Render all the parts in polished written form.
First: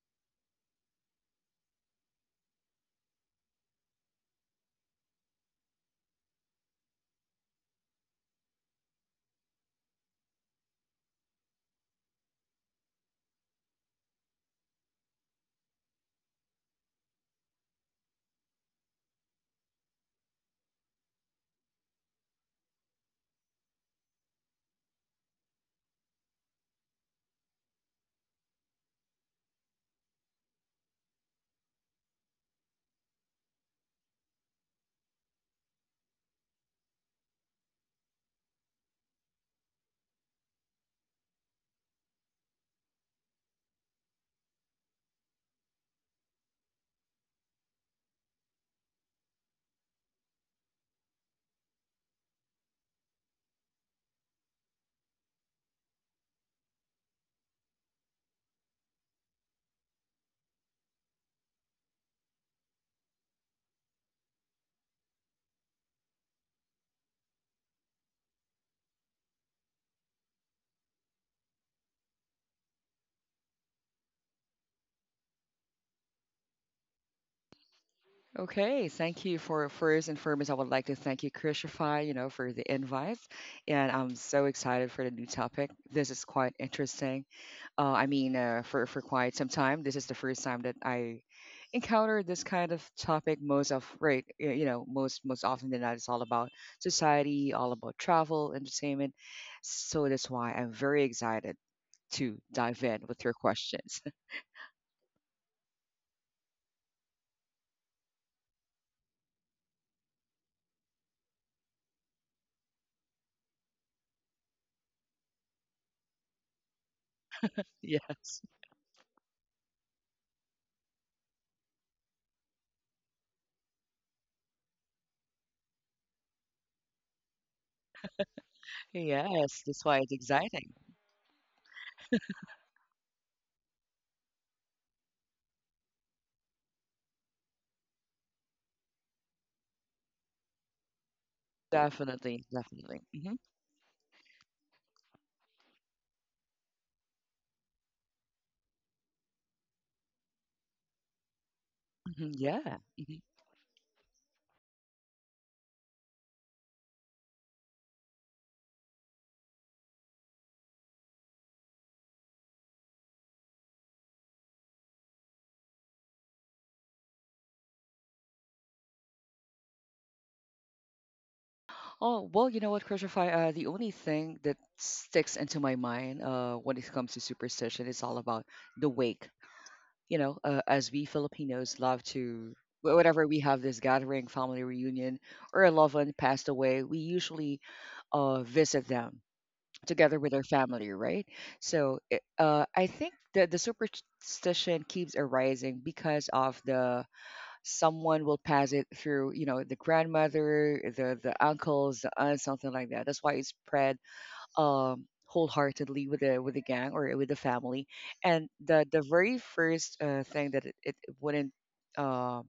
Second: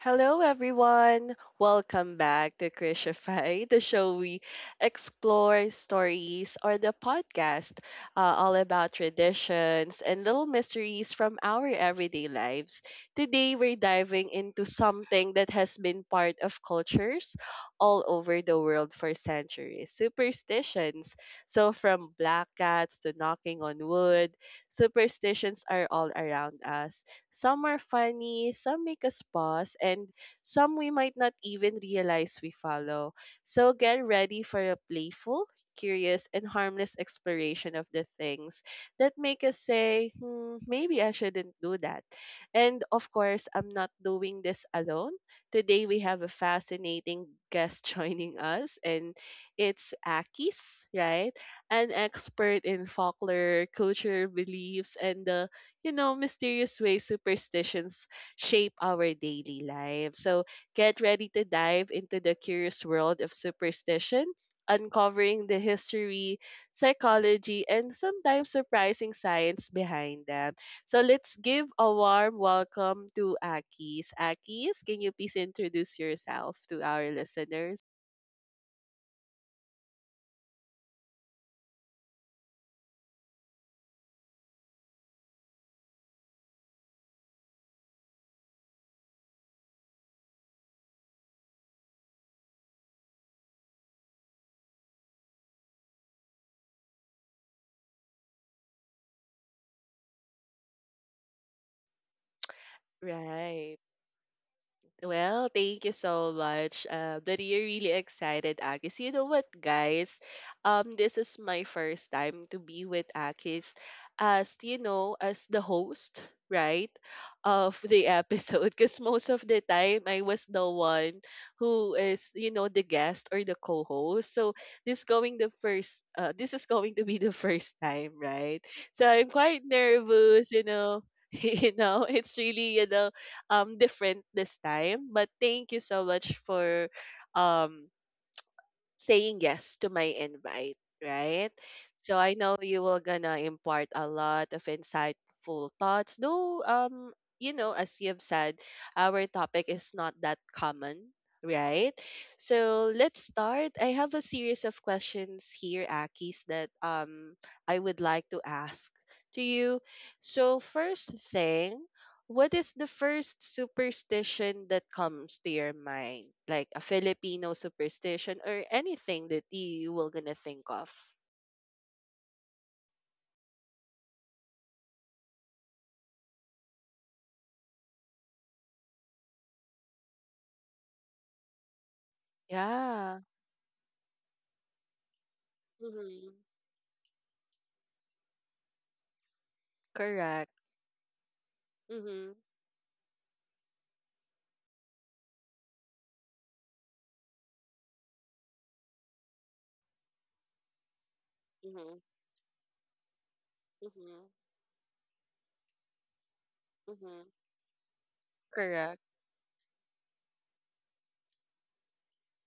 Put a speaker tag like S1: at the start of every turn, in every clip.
S1: Hello, everyone. Welcome back to Crucify, the show we explore stories or the podcast all about traditions and little mysteries from our everyday lives. Today, we're diving into something that has been part of cultures all over the world for centuries superstitions. So, from black cats to knocking on wood, superstitions are all around us some are funny, some make us pause, and some we might not even realize we follow. So get ready for a playful, curious, and harmless exploration of the things that make us say, hmm, maybe I shouldn't do that. And of course, I'm not doing this alone. Today we have a fascinating guest joining us, and it's Akis, right? An expert in folklore, culture, beliefs, and the mysterious ways superstitions shape our daily lives. So get ready to dive into the curious world of superstition, uncovering the history, psychology, and sometimes surprising science behind them. So let's give a warm welcome to Akis. Akis, can you please introduce yourself to our listeners?
S2: Okay, thank you for first and foremost. I would like to thank you, Christify, for the invite, and I'm so excited for the new topic. This is quite interesting. I mean, for quite some time, this is the first time that I encountered this kind of topic. Most of right, most often than not, it's all about society, all about travel, entertainment. So that's why I'm very excited to dive in with your
S1: Right.
S2: questions.
S1: Well, thank you so much. Daddy, you're really excited, Akis. You know what, guys? This is my first time to be with Akis as, you know, as the host, right, of the
S2: Yes,
S1: episode. Because most of the time, I was the one who is, you know, the guest or the co-host. So this is going to be the first time, right? So I'm
S2: yes,
S1: quite
S2: that's why it's
S1: nervous, you
S2: exciting.
S1: know. You know, it's really, you know, different this time. But thank you so much for um saying yes to my invite, right? So I
S2: Definitely,
S1: know you will
S2: definitely. Hmm.
S1: gonna impart a lot of insightful thoughts. Though you know, as you've said, our topic is not that common, right?
S2: Hmm. Yeah.
S1: So let's
S2: Hmm.
S1: start. I have a series of questions here, Akis, that I would like to ask to you. So first thing, what is the first superstition that comes to your mind? Like a Filipino superstition or anything that you were gonna think of?
S2: Oh, well, you know what, Christopher? The only thing that sticks into my mind, when it comes to superstition is all about the wake. You know, as we Filipinos love to,
S1: Yeah.
S2: whenever we have this gathering, family reunion, or a loved one
S1: Mm-hmm.
S2: passed away, we usually visit them together with their
S1: Correct.
S2: family, right? So it,
S1: Mm-hmm.
S2: I think that the superstition keeps arising because of the, someone will pass it through, you know, the grandmother, the
S1: Mm-hmm.
S2: uncles, the aunts, something like that. That's why it's spread
S1: Mm-hmm.
S2: wholeheartedly with the gang or with
S1: Mm-hmm.
S2: the family, and the
S1: Correct.
S2: very first thing that it wouldn't uh,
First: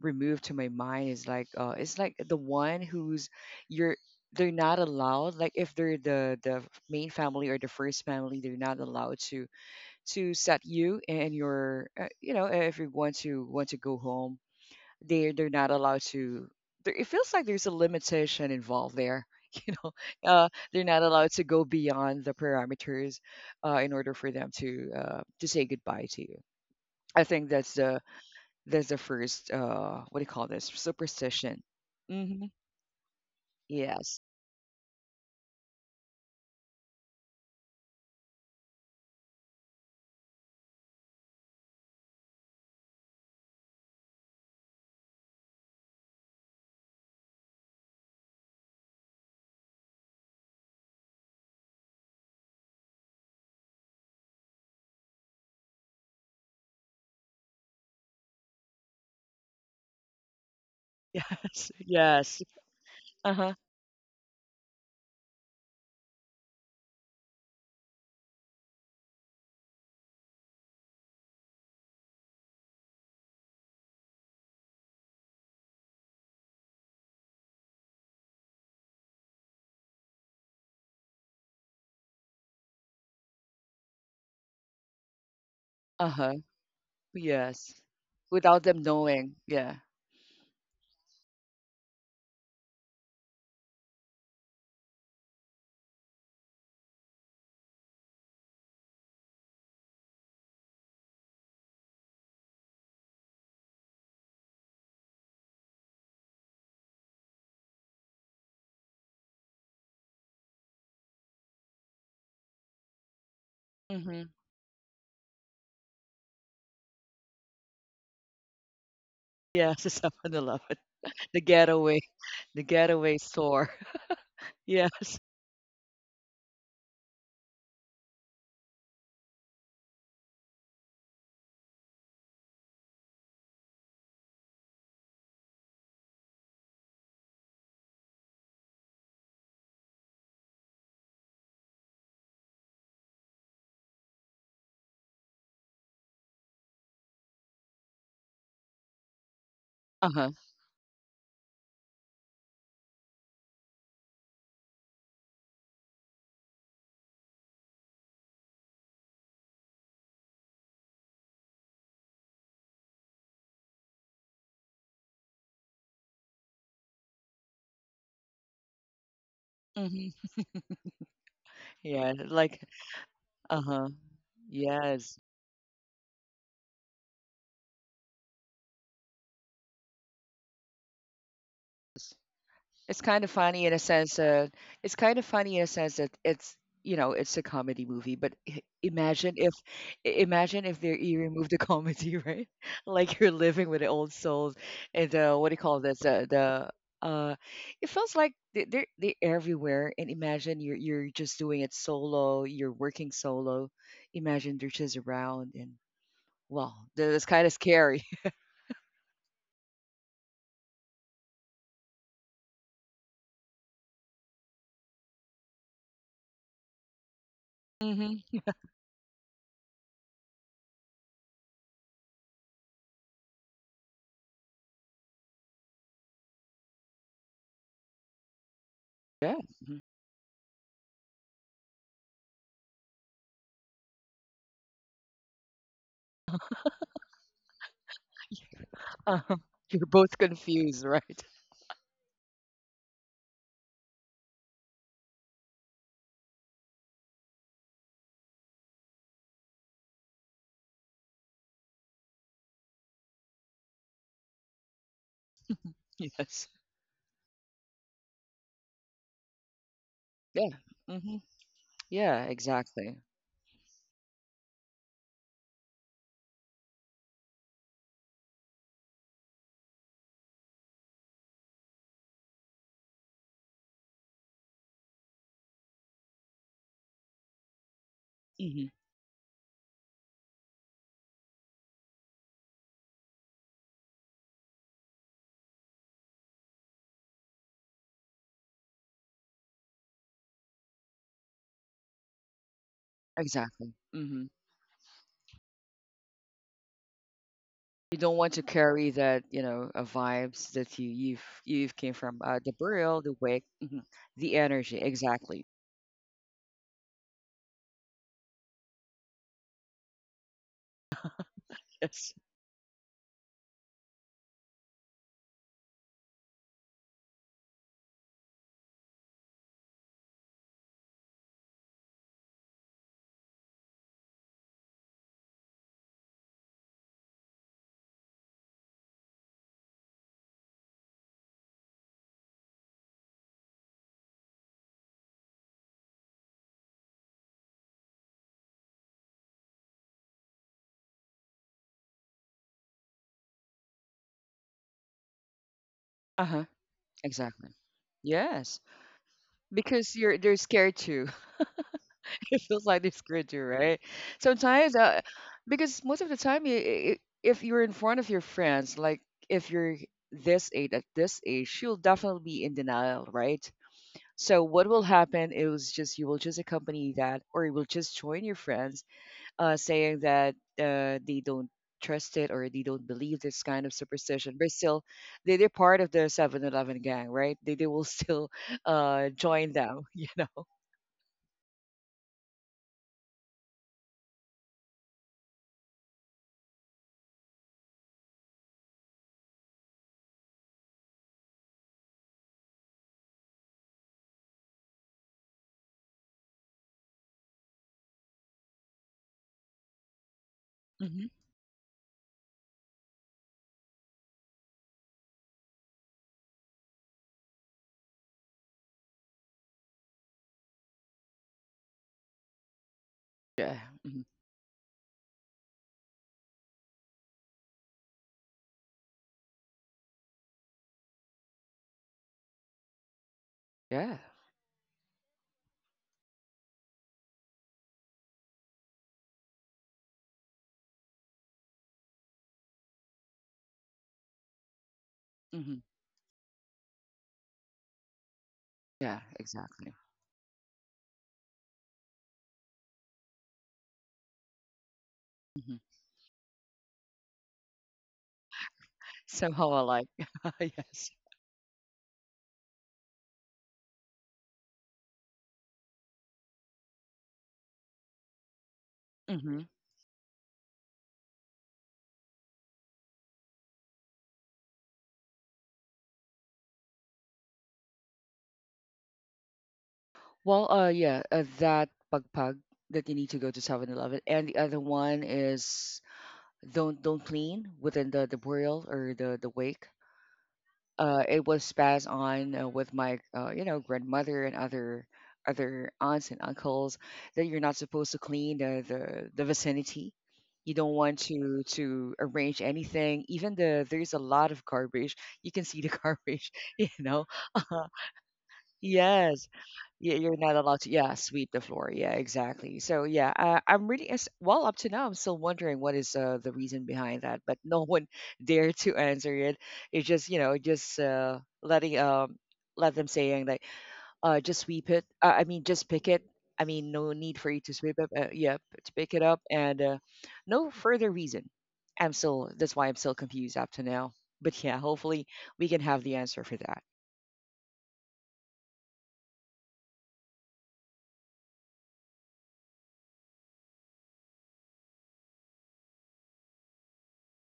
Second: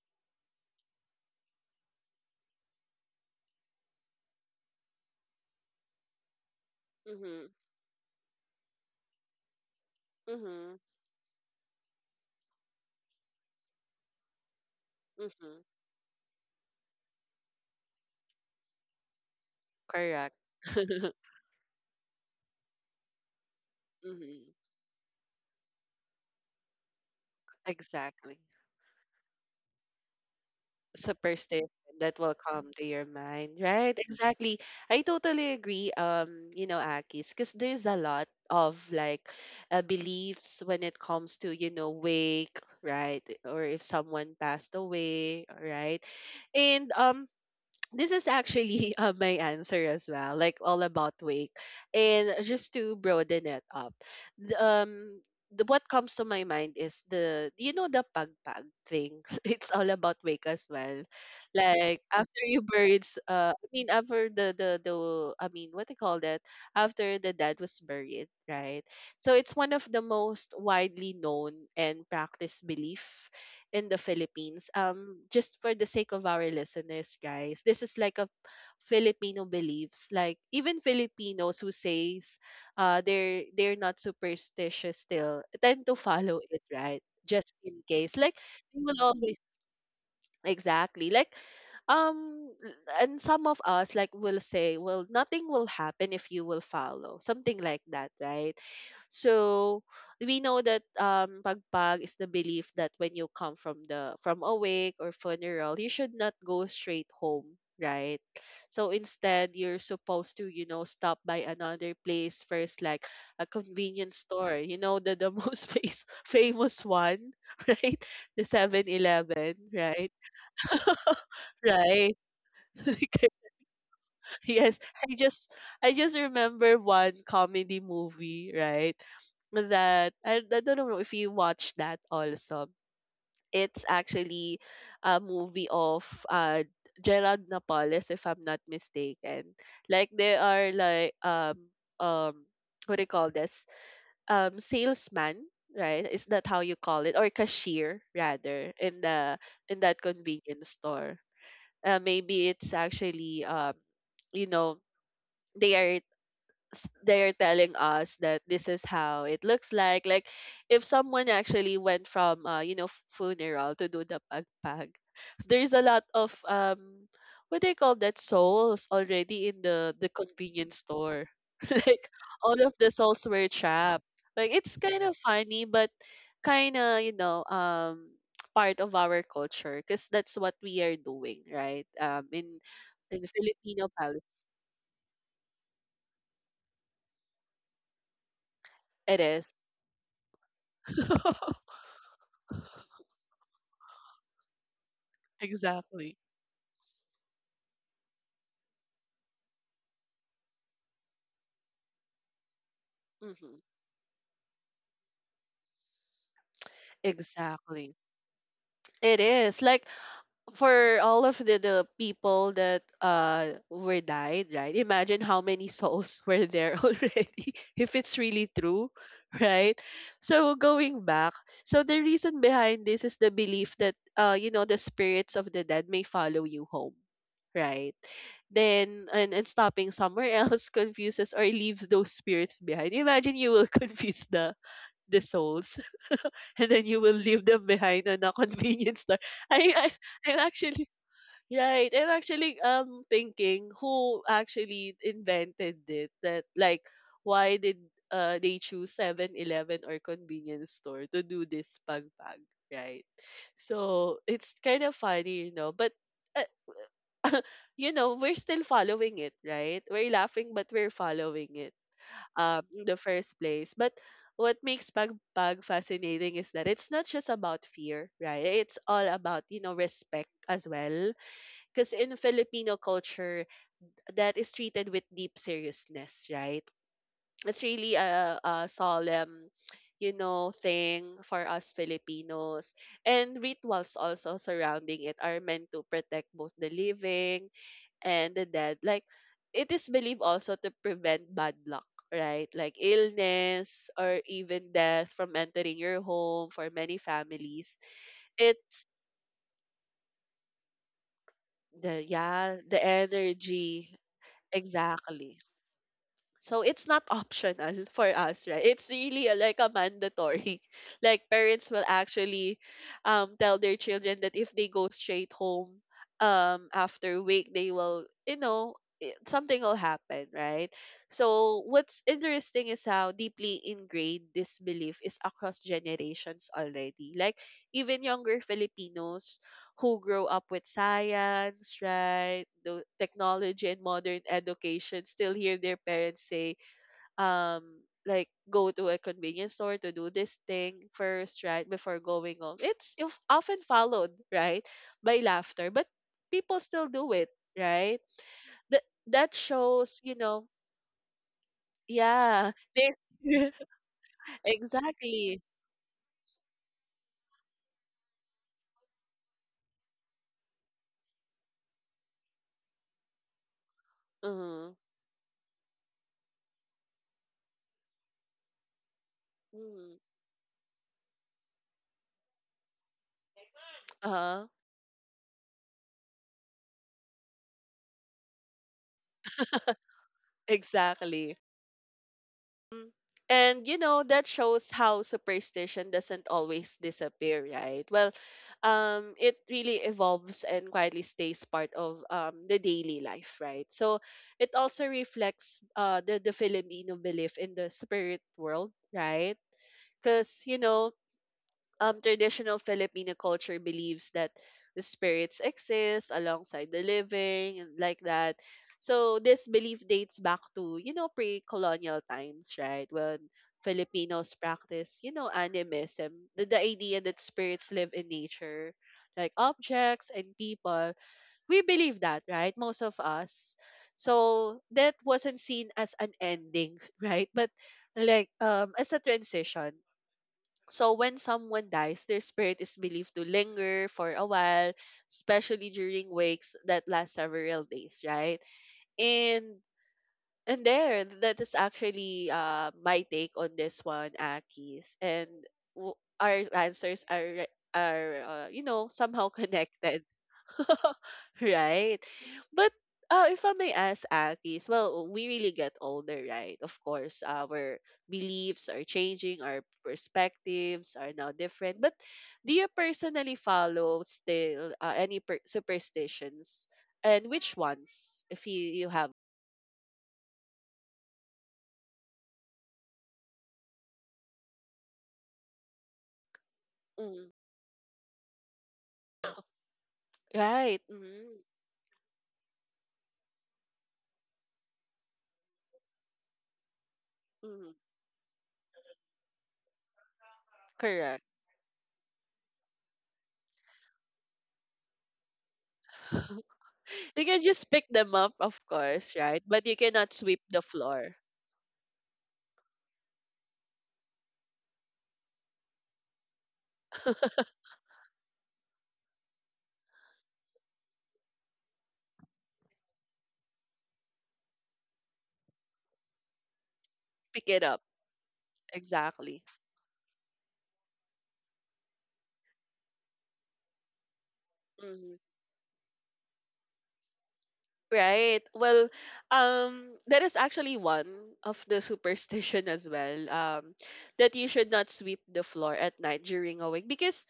S2: remove to my mind is like, it's like the one who's, you're, they're not allowed, like if they're the main
S1: Mm-hmm.
S2: family or the first family, they're not allowed to set
S1: Mm-hmm.
S2: you and your, if you want to go home, they're
S1: Mm-hmm.
S2: not allowed to, there, it feels like there's a limitation involved there. you know
S1: Correct.
S2: they're not allowed to go beyond the parameters, in order for them
S1: Mm-hmm.
S2: to, to say goodbye to you. I think that's the,
S1: Exactly.
S2: first, what do you call this, superstition?
S1: Superstition that will
S2: Hmm.
S1: come to your mind, right?
S2: Yes.
S1: Exactly. I totally agree. You know, Akis, because there's a lot of like beliefs when it comes to you know wake, right, or if someone passed away, right, and this is actually my answer as well, like all about wake. And just to broaden it up, the, um, what comes to my mind is the you know the pagpag thing. It's all about wake as well.
S2: Yes,
S1: Like
S2: yes.
S1: after you buried,
S2: Uh-huh.
S1: I mean after the I mean what they call that after the dad was buried, right? So it's one of the most widely known and practiced belief in the Philippines. Just for the sake of our listeners, guys, this is like a Filipino beliefs. Like even Filipinos who says they're not superstitious still tend to
S2: Uh-huh.
S1: follow it, right? Just
S2: Yes.
S1: in case. Like
S2: Without them
S1: they will
S2: knowing,
S1: always
S2: yeah.
S1: exactly. Like um and some of us like will say, well, nothing will happen if you will follow. Something like that, right? So we know that pagpag is the belief that when you come from the from a wake or funeral, you should not go straight home, right? So instead you're supposed to, you know, stop by another place first, like a convenience
S2: Mm-hmm.
S1: store, you know, the most famous one, right? The 7-Eleven,
S2: Yes. The
S1: right?
S2: 7-eleven, the getaway
S1: Right.
S2: the getaway store.
S1: Yes.
S2: Yes.
S1: I just remember one comedy movie, right? That I don't know if you watched that also. It's actually a movie of uh Gerald Napoles, if I'm not mistaken. Like they are like um what do you call this? Salesman, right? Is that how you call it? Or cashier rather in the in that
S2: Uh-huh.
S1: convenience store maybe it's actually you know they are they're telling us that this is how it looks like. Like if someone actually went from you know funeral to do the pagpag, there's a lot of what they call that souls already in the convenience store. Like
S2: Yeah,
S1: all
S2: like.
S1: of the souls were
S2: Uh-huh.
S1: trapped. Like it's kind of
S2: Yes.
S1: funny, but kind of you know part of our culture because that's what we are doing, right?
S2: It's
S1: In
S2: kind of funny in a
S1: Filipino
S2: sense
S1: palace,
S2: that, it's kind of funny in a sense that it's, you know, it's a comedy movie, but
S1: it
S2: imagine if,
S1: is.
S2: I- imagine if they you remove the comedy, right? Like you're living with the old souls, and what do you call this?
S1: Exactly.
S2: The uh it feels like they're everywhere, and imagine you're just doing it solo, you're working
S1: Hmm.
S2: solo. Imagine they're just around, and well, that's kind of
S1: Exactly.
S2: scary.
S1: It is like for all of the people that were died, right? Imagine how many souls were there already if it's
S2: Hmm.
S1: really true, right? So going back, so the reason behind this is the belief that you know the spirits of the dead may follow you home, right? Then and,
S2: Yeah.
S1: and stopping somewhere else confuses or leaves those spirits behind. Imagine you will confuse the souls and then you will leave them behind on a convenience store.
S2: uh
S1: I,
S2: You're
S1: I
S2: both
S1: I'm
S2: confused,
S1: actually
S2: right?
S1: right. I'm actually thinking who actually invented it. That like why did they choose 7-Eleven or convenience store to do this pag pag right? So it's kind of funny, you know. But uh,
S2: Yes.
S1: you know we're still following it, right? We're
S2: Yeah.
S1: laughing, but we're
S2: Hmm.
S1: following it
S2: Yeah,
S1: in
S2: exactly.
S1: the first place. But what makes pagpag fascinating is that it's not just about fear, right? It's all about, you know, respect as well. Because in Filipino culture, that is treated with deep seriousness, right? It's really a
S2: Hmm.
S1: solemn, you know, thing for us Filipinos. And rituals also surrounding it are meant to protect both the living and the dead. Like, it is believed also to prevent bad luck, right? Like
S2: Exactly.
S1: illness or
S2: Hmm.
S1: even death from entering your home for many families.
S2: You don't want to
S1: It's
S2: carry that, you know, vibes that you've came from,
S1: yeah,
S2: the
S1: the
S2: burial, the wake, mhm,
S1: energy.
S2: the energy.
S1: Exactly.
S2: Exactly.
S1: So it's not optional for us, right? It's really a, like a mandatory. Like parents will
S2: Yes.
S1: actually tell their children that if they go straight home after wake, they will, you know, something will happen, right? So what's interesting is how deeply ingrained this belief is across generations already. Like even younger Filipinos who grow up with science, right? The technology and modern education still hear their parents say, um, like go to a convenience store to do this thing first, right? Before going home. It's often followed, right? By laughter, but
S2: Uh huh.
S1: people still do it,
S2: Exactly.
S1: right?
S2: Yes,
S1: That that
S2: because
S1: shows, you
S2: you're they're
S1: know,
S2: scared too. It
S1: yeah,
S2: feels like they
S1: there's
S2: screwed you, right? Sometimes,
S1: exactly.
S2: because most of the time, you, if you're in front of your friends, like if you're, at this age, you'll definitely be in denial, right? So what
S1: Mm-hmm.
S2: will happen is just, you will just accompany that, or you will just join your friends,
S1: Mm-hmm.
S2: saying that they don't trust it or they don't believe this kind of superstition.
S1: Uh-huh.
S2: But still, they're part of the 7-Eleven gang, right? They will still join them, you know.
S1: Exactly. Mm. And you know, that shows how superstition doesn't always disappear, right? Well, it really evolves and quietly stays part of the daily life, right? So it also reflects the Filipino belief in the spirit world, right? Because, you know,
S2: Hmm.
S1: traditional Filipino culture believes that the spirits exist alongside the living and like that. So this belief dates back to, you know, pre-colonial times, right? When
S2: Yeah. Mhm.
S1: Filipinos practice, you know, animism, the idea that spirits live in nature, like objects and people. We believe that, right? Most of us.
S2: Yeah.
S1: So that wasn't seen as an ending, right? But like as a transition so when someone dies, their spirit is believed to linger for a while,
S2: Hmm.
S1: especially during wakes that last several days, right?
S2: Yeah,
S1: And
S2: exactly.
S1: that is actually my take on this one, Akis. And
S2: Mhm.
S1: w- our answers are you know somehow
S2: Somehow alike.
S1: connected
S2: Yes.
S1: right? But if I may ask, Akis, well, we really get older, right? Of course, our beliefs are
S2: Hmm.
S1: changing, our perspectives are now different. But do you personally follow still any superstitions? And which ones, if you, you have?
S2: Well, yeah, that pagpag that you need to go to 7-Eleven, and the other one is, don't
S1: Mm,
S2: clean within the burial or the wake.
S1: right.
S2: It
S1: Mm,
S2: was passed on, with my, grandmother and other aunts and uncles, that you're not
S1: mm,
S2: supposed to clean the, vicinity. You don't want
S1: correct.
S2: to arrange anything, even the, there's a lot of garbage, you can see the garbage, you know.
S1: You can just pick them up, of course,
S2: Yes.
S1: right? But you
S2: Yeah,
S1: cannot
S2: you're not
S1: sweep
S2: allowed
S1: the
S2: to. Yeah,
S1: floor.
S2: sweep the floor. Yeah, exactly. So yeah, I'm really as well up to now. I'm still wondering what is, the reason behind that, but no one dared to answer it. It's just, you know, just letting let them, saying like, just sweep it. I mean just pick it. I mean no need for you
S1: Pick
S2: to
S1: it
S2: sweep
S1: up.
S2: it. Yeah, to pick it up,
S1: Exactly.
S2: and no further reason. I'm still, that's why I'm still confused up to now. But yeah, hopefully we can have the answer for that.
S1: Right. Well, that is actually one of the superstition as well. That you should not sweep the floor at night during a week because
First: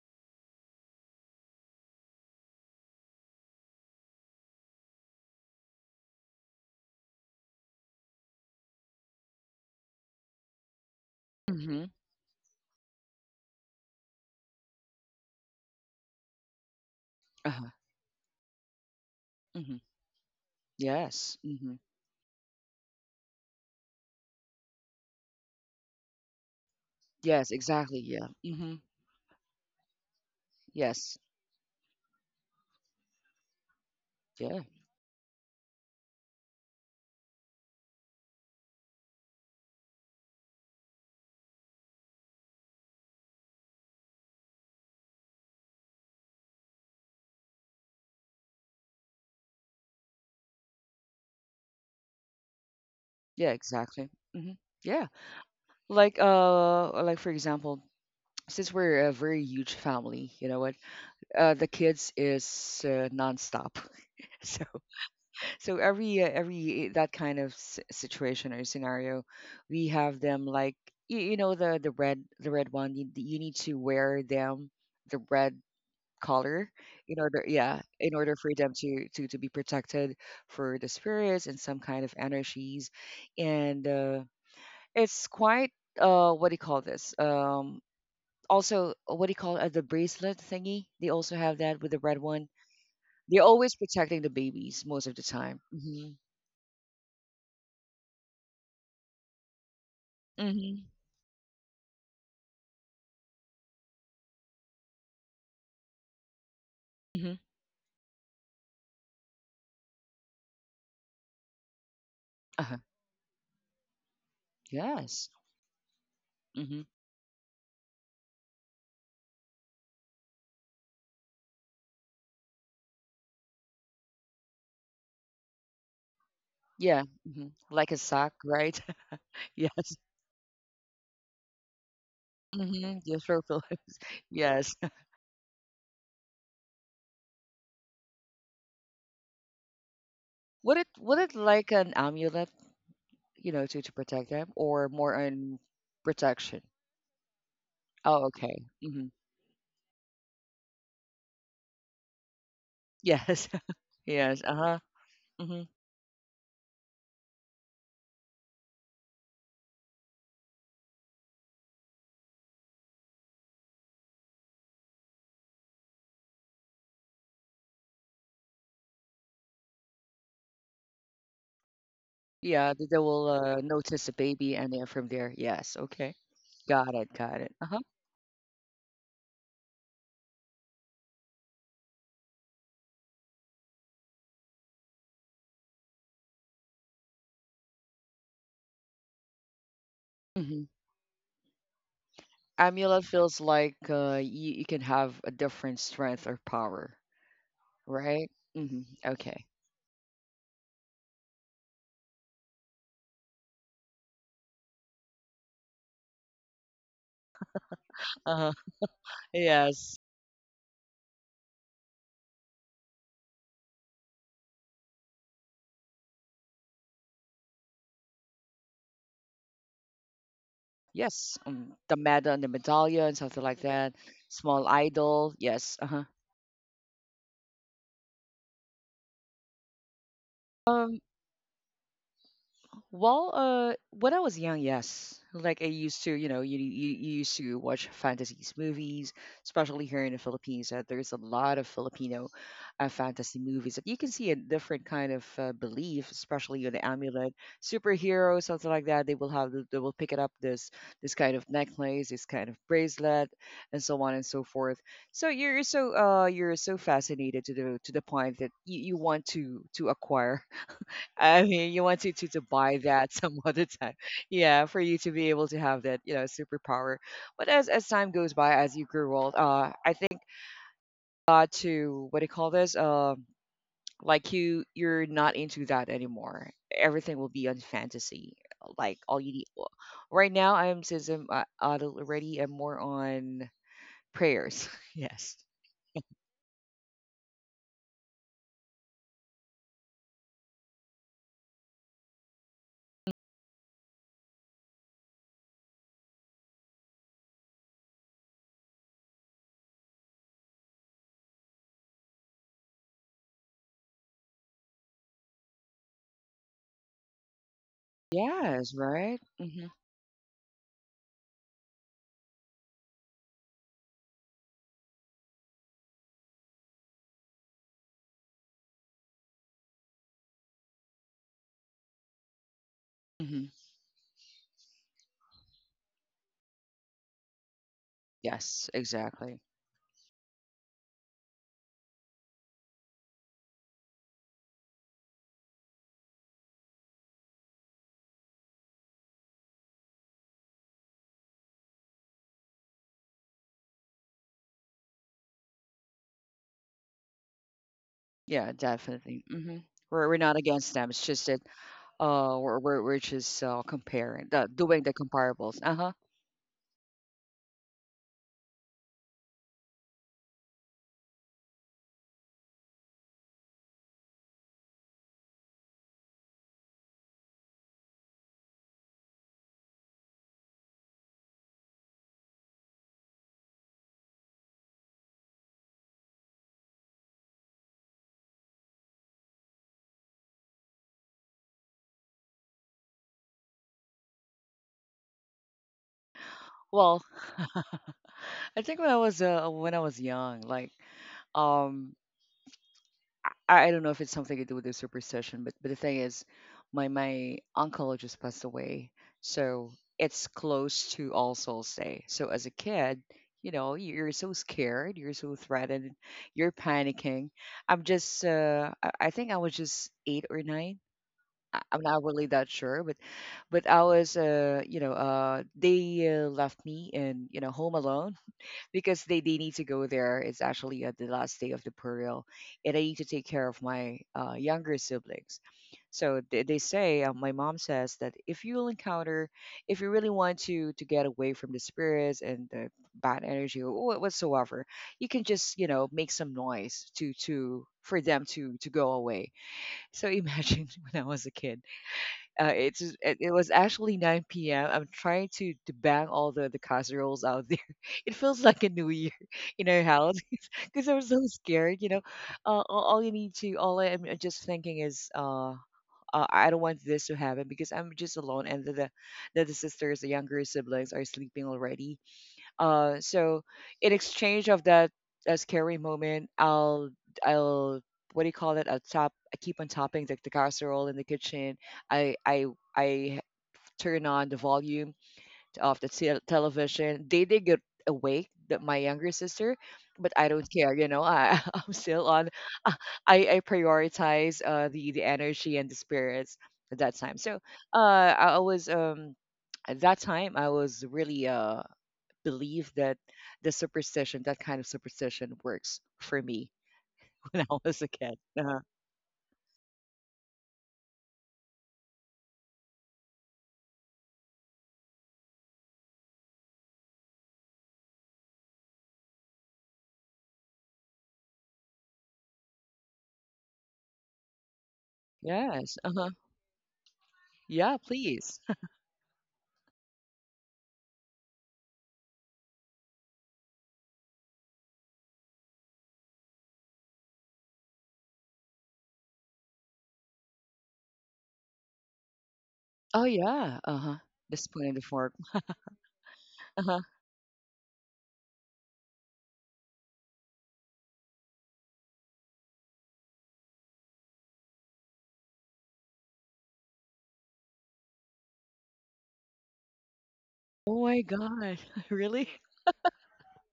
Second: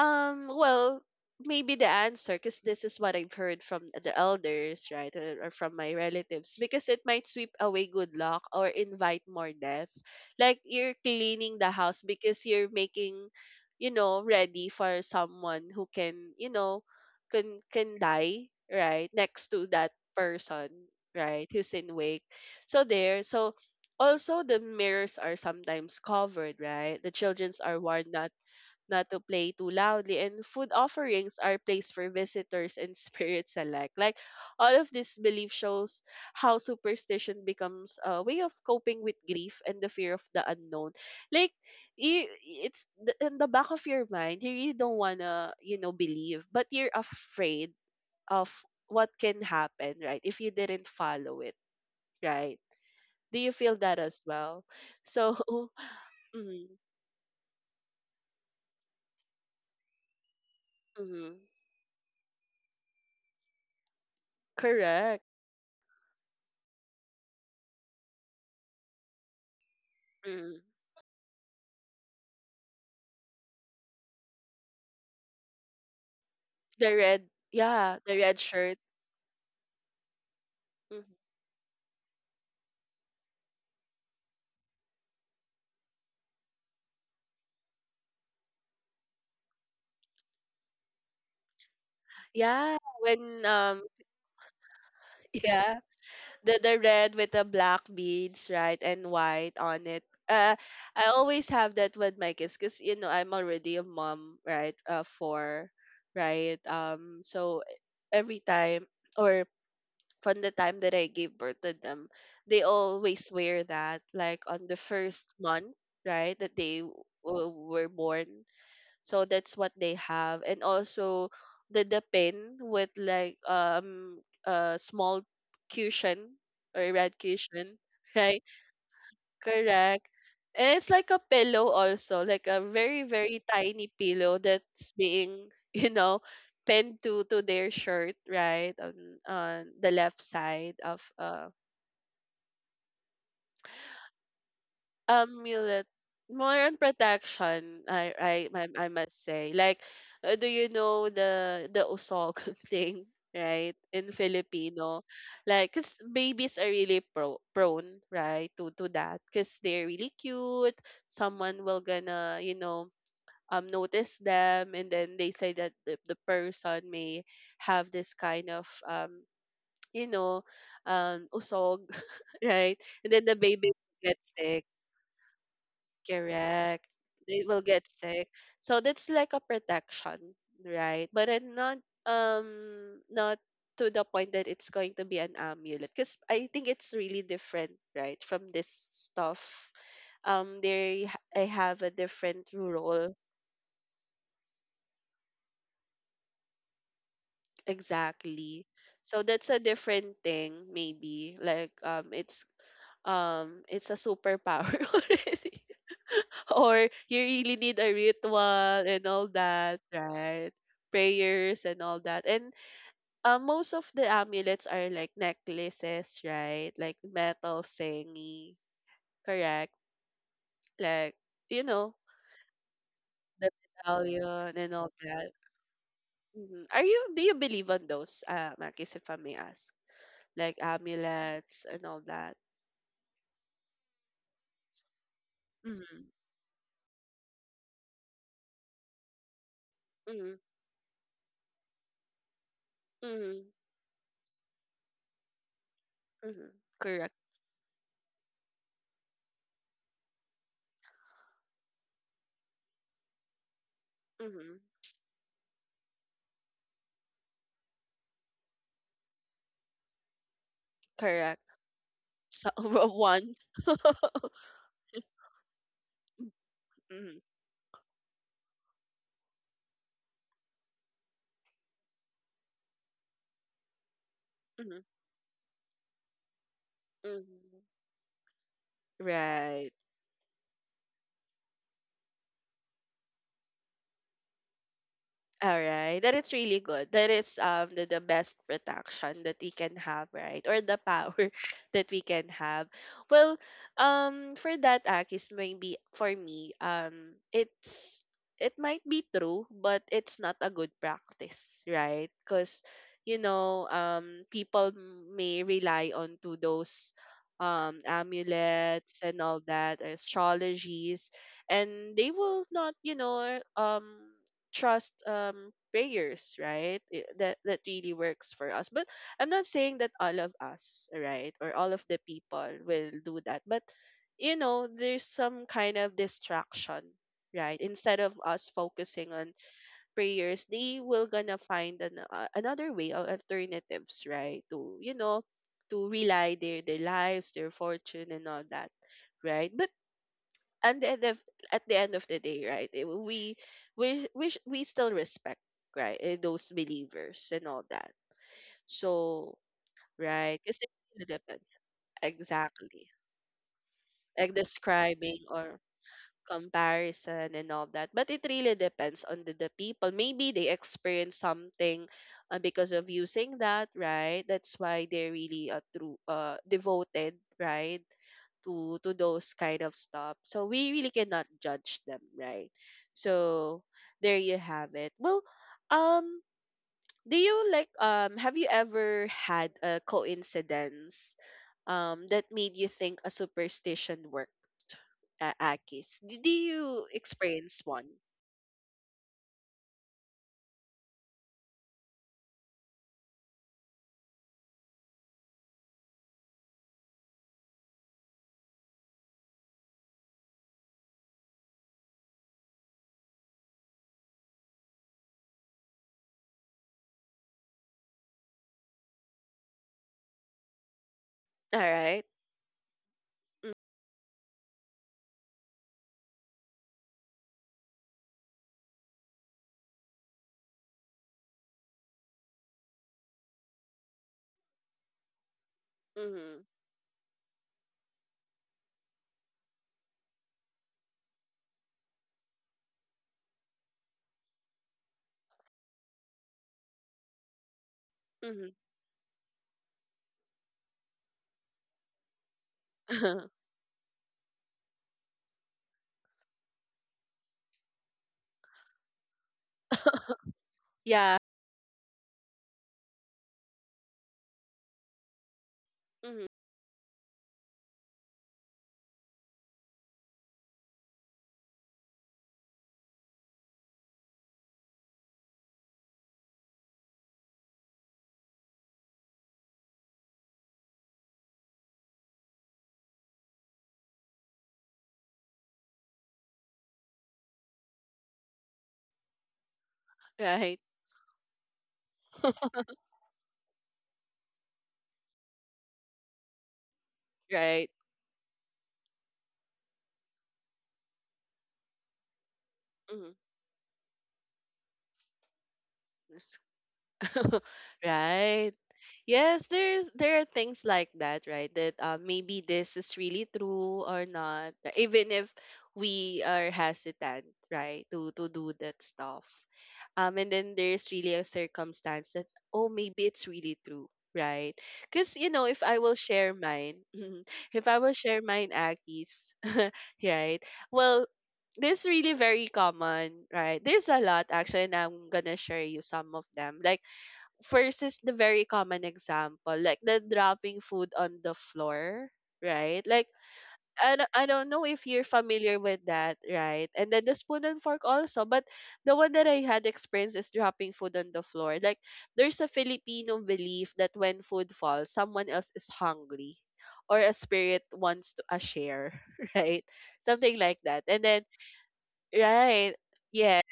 S1: well, maybe the answer, because this is what I've heard from the elders, right, or from my relatives, because it might sweep away good luck or invite more death. Like you're cleaning the
S2: Mm-hmm.
S1: house because you're making, you know, ready for someone who can, you know,
S2: Uh-huh.
S1: can die, right, next to
S2: Mm-hmm.
S1: that person,
S2: Yes.
S1: right, who's
S2: Mm-hmm.
S1: in wake. So there, so also the mirrors are sometimes covered, right? The
S2: Yes,
S1: childrens are
S2: exactly.
S1: warned
S2: Yeah. Hmm.
S1: not to play too loudly, and food
S2: Yes.
S1: offerings are placed for visitors and spirits alike. Like
S2: Yeah.
S1: all of this belief shows how superstition becomes a way of coping with grief and the fear of the unknown. Like you, it's in the back of your mind, you really don't wanna, you know, believe, but you're afraid of what can happen, right? If you didn't follow it, right? Do you
S2: Yeah.
S1: feel that
S2: Exactly.
S1: as
S2: Hmm.
S1: well?
S2: Yeah.
S1: So,
S2: Like,
S1: mhm,
S2: like for example, since we're a very huge family, you know what?
S1: mhm,
S2: The kids is, nonstop. So
S1: correct.
S2: every, every that kind of situation or scenario, we have them
S1: Mm-hmm.
S2: like, you know the red, the red one. You need to wear them, the red color,
S1: The
S2: in
S1: red,
S2: order, yeah,
S1: yeah,
S2: in
S1: the
S2: order
S1: red
S2: for them
S1: shirt.
S2: to, be protected, for the
S1: Mhm.
S2: spirits and some kind of energies, and it's quite, what do you call this, also, what do you call it, the bracelet thingy they also have that with the red one,
S1: Yeah,
S2: they're
S1: when
S2: always
S1: um
S2: protecting the babies most of the time.
S1: yeah,
S2: Hmm.
S1: the red with the black beads, right, and white on it. Uh,
S2: Hmm.
S1: I always have that with my kids because you know I'm already a mom, right? For right. Um,
S2: Hmm.
S1: so every time or from the time that I gave birth to them, they
S2: Uh-huh.
S1: always wear that. Like on the
S2: Yes.
S1: first month, right, that they
S2: Hmm.
S1: were born. So that's what they have. And also the pin with like a small cushion or
S2: Yeah.
S1: red
S2: Hmm.
S1: cushion,
S2: Like a sock,
S1: right?
S2: right? Yes.
S1: Correct. And it's like a pillow also, like a
S2: Hmm.
S1: very,
S2: Yes,
S1: very
S2: for Philip.
S1: tiny pillow
S2: Yes.
S1: that's being, pinned to their shirt, right? On the left side
S2: Would it,
S1: of
S2: would it, like an amulet, you know, to protect them, or more on
S1: amulet, more
S2: protection?
S1: on protection. I
S2: Oh,
S1: I I
S2: okay.
S1: I
S2: Hmm.
S1: must say like do you know the usog thing,
S2: Yes.
S1: right, in
S2: Yes. Uh huh.
S1: Filipino.
S2: Hmm.
S1: Like cause babies are really prone, right, to that, cause they're really cute. Someone will gonna you know notice them and then they say that the person may have this kind of you know usog,
S2: Yeah,
S1: right.
S2: they
S1: And then
S2: will,
S1: the baby
S2: notice the
S1: gets
S2: baby,
S1: sick.
S2: and then from there, yes. Okay,
S1: Correct.
S2: got it,
S1: They
S2: got
S1: will
S2: it. Uh
S1: get
S2: huh.
S1: sick. So that's like a protection, right? But then not not to the point that it's going to be an amulet because I think it's really different, right? From this stuff. Um,
S2: Hmm.
S1: they I have a different
S2: Amulet
S1: role.
S2: feels like, you, you can have a different strength or power, right?
S1: Exactly.
S2: Hmm.
S1: So that's
S2: Okay.
S1: a different thing maybe. Like it's a superpower already. Or you really need a
S2: Uh huh.
S1: ritual and all that,
S2: Yes.
S1: right? Prayers and all that. And most of the amulets are like necklaces, right? Like metal thingy, correct? Like,
S2: Yes.
S1: you know,
S2: The meta and the medallion, something
S1: the
S2: like that.
S1: medallion
S2: Small
S1: and all that.
S2: idol. Yes. Uh
S1: Mhm. Are you, do you believe on those, Makis, if I may ask? Like
S2: huh.
S1: amulets and all that.
S2: Well, when I was young, yes. Like I
S1: Mm-hmm.
S2: used to, you know, you, you used to watch fantasies movies, especially here in the
S1: Mm-hmm.
S2: Philippines. There's a lot of Filipino fantasy
S1: Mm-hmm.
S2: movies that you can see a different kind of belief,
S1: Mm-hmm.
S2: especially on the
S1: Correct.
S2: amulet, superhero, something like that. They will have they will pick it up, this kind of necklace, this kind of bracelet, and so on and so
S1: Mm-hmm.
S2: forth. So you're so, you're so fascinated to the, to the point that you want to acquire.
S1: Correct.
S2: I mean, you want to, to
S1: So,
S2: buy that
S1: one.
S2: some other time, yeah, for you to be able to have that, you know, superpower.
S1: Mm-hmm.
S2: But as time goes by, as you grow old, I think, to what do you call this? Like you're not into that anymore. Everything will be on
S1: Mm-hmm.
S2: fantasy. Like all you need.
S1: Right.
S2: Well, right now, I'm, since I'm, adult already, I'm more on prayers. Yes.
S1: All right. That is really good. That is the best protection that we can have, right? Or the power that we can have. Well, um, for that Akis maybe for me, um, it's it might be true, but it's not a good practice, right? Because you know, um, people may rely on to those
S2: Yes.
S1: amulets and
S2: Right.
S1: all
S2: Hmm.
S1: that astrologies, and they will not you know trust prayers, right, I- that that really works for us. But I'm not saying that all of us, right, or all of the people will do that,
S2: Hmm.
S1: but you know there's some kind of distraction, right, instead of us
S2: Yes.
S1: focusing on
S2: Exactly.
S1: prayers. They will gonna find an, another way or alternatives, right, to you know to rely their lives, their fortune and all that, right. and the end of At the end of the day, right? Eh, we we still respect, right, eh, those believers and all that.
S2: Yeah. Definitely.
S1: So
S2: Hmm. We're not
S1: right, because it
S2: against them.
S1: really
S2: It's just that.
S1: depends.
S2: Where,
S1: Exactly,
S2: which is comparing,
S1: like
S2: the doing, the
S1: describing or
S2: comparables. Uh-huh.
S1: comparison and all that. But it really depends on the people. Maybe they experience something because of using that, right? That's why they're really true, devoted, right? To those kind of stuff. So we really cannot judge them, right? So there you have it. Well, um, do you like have you ever had a coincidence that made you think a superstition worked, akis? Did you
S2: Well.
S1: experience one?
S2: I think when I was, when I was young, like, um I don't know if it's something to do with the superstition, but the thing is, my uncle just passed away. So it's close to All Souls Day. So as a kid, you know, you're so scared, you're so threatened, you're panicking. I'm just, I think I was just eight or nine.
S1: All
S2: I- I'm not
S1: right.
S2: really that sure, but I was, you know, they, left me and, you know, home alone, because they need to go there. It's actually at the last day of the burial, and I need to take care of my, younger siblings. So
S1: Mm-hmm.
S2: they say, my mom says that, if you'll encounter, if you really want to get away from the spirits and the bad energy or whatsoever, you can just, you know, make some noise to, for them to go away. So imagine when I was a kid. It's just- it,
S1: Mm-hmm.
S2: it was actually 9 p.m. I'm trying to bang all the casseroles out there. It feels like a new year in our house because I was
S1: Yeah.
S2: so scared. You know, all, you need to, all I'm just thinking is,
S1: Mm-hmm.
S2: I don't want this to happen because I'm just alone, and the, the sisters, the younger siblings, are sleeping already. So in exchange of that, scary moment, I'll, I'll what do you call it? I'll top. I keep on topping the casserole in the kitchen. I I I turn on the volume of the television. They did get awake, that my younger sister, but I don't
S1: Right.
S2: care. I I'm still on. uh, I prioritize the energy and the spirits at that time. So
S1: Right.
S2: I was at that time I was really believe that
S1: Mm-hmm.
S2: the superstition, that kind of superstition works for me when I was a kid.
S1: Right.
S2: Uh-huh.
S1: Yes, there's there are things like that, right? That maybe this is really true or not, even if we are hesitant, right, to do that stuff. And then there's really a circumstance that oh maybe it's really true, right? Because you know if
S2: Yes.
S1: I will
S2: Uh-huh.
S1: share mine, if
S2: Yeah,
S1: I will share
S2: please.
S1: mine, Aki's, right? Well, this really very common, right? There's a lot actually, and I'm gonna share you some of them. Like versus the very common example, like the dropping food on the floor, right?
S2: Oh
S1: Like,
S2: yeah. Uh-huh.
S1: I
S2: The
S1: don't know
S2: spoon and the
S1: if you're
S2: fork.
S1: familiar with that, right?
S2: Uh-huh.
S1: And then the spoon and fork also. But the one that I had experienced is dropping food on the floor. Like, there's a Filipino belief that when food falls, someone else is hungry or a spirit wants to a share, right? Something like
S2: Oh
S1: that.
S2: my
S1: And then
S2: God. Really?
S1: right. Yes.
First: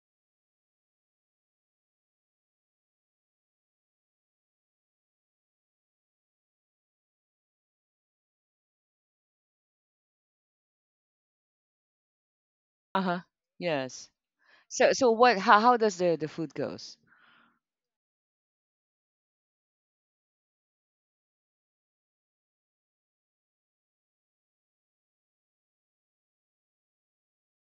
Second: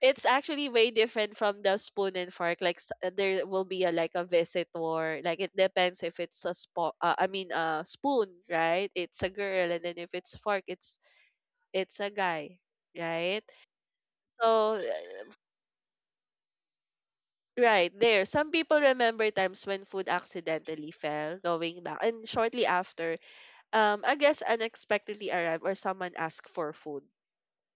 S1: It's actually way different from the spoon and fork. Like there will be a like a visitor. Like it depends if it's a I mean a spoon, right? It's a girl, and then if it's fork, it's a guy,
S2: Uh-huh.
S1: right?
S2: Yes.
S1: So
S2: So what how does the food goes?
S1: right there, some people remember times when food accidentally fell going back and shortly after, I guess unexpectedly arrived or someone asked for food,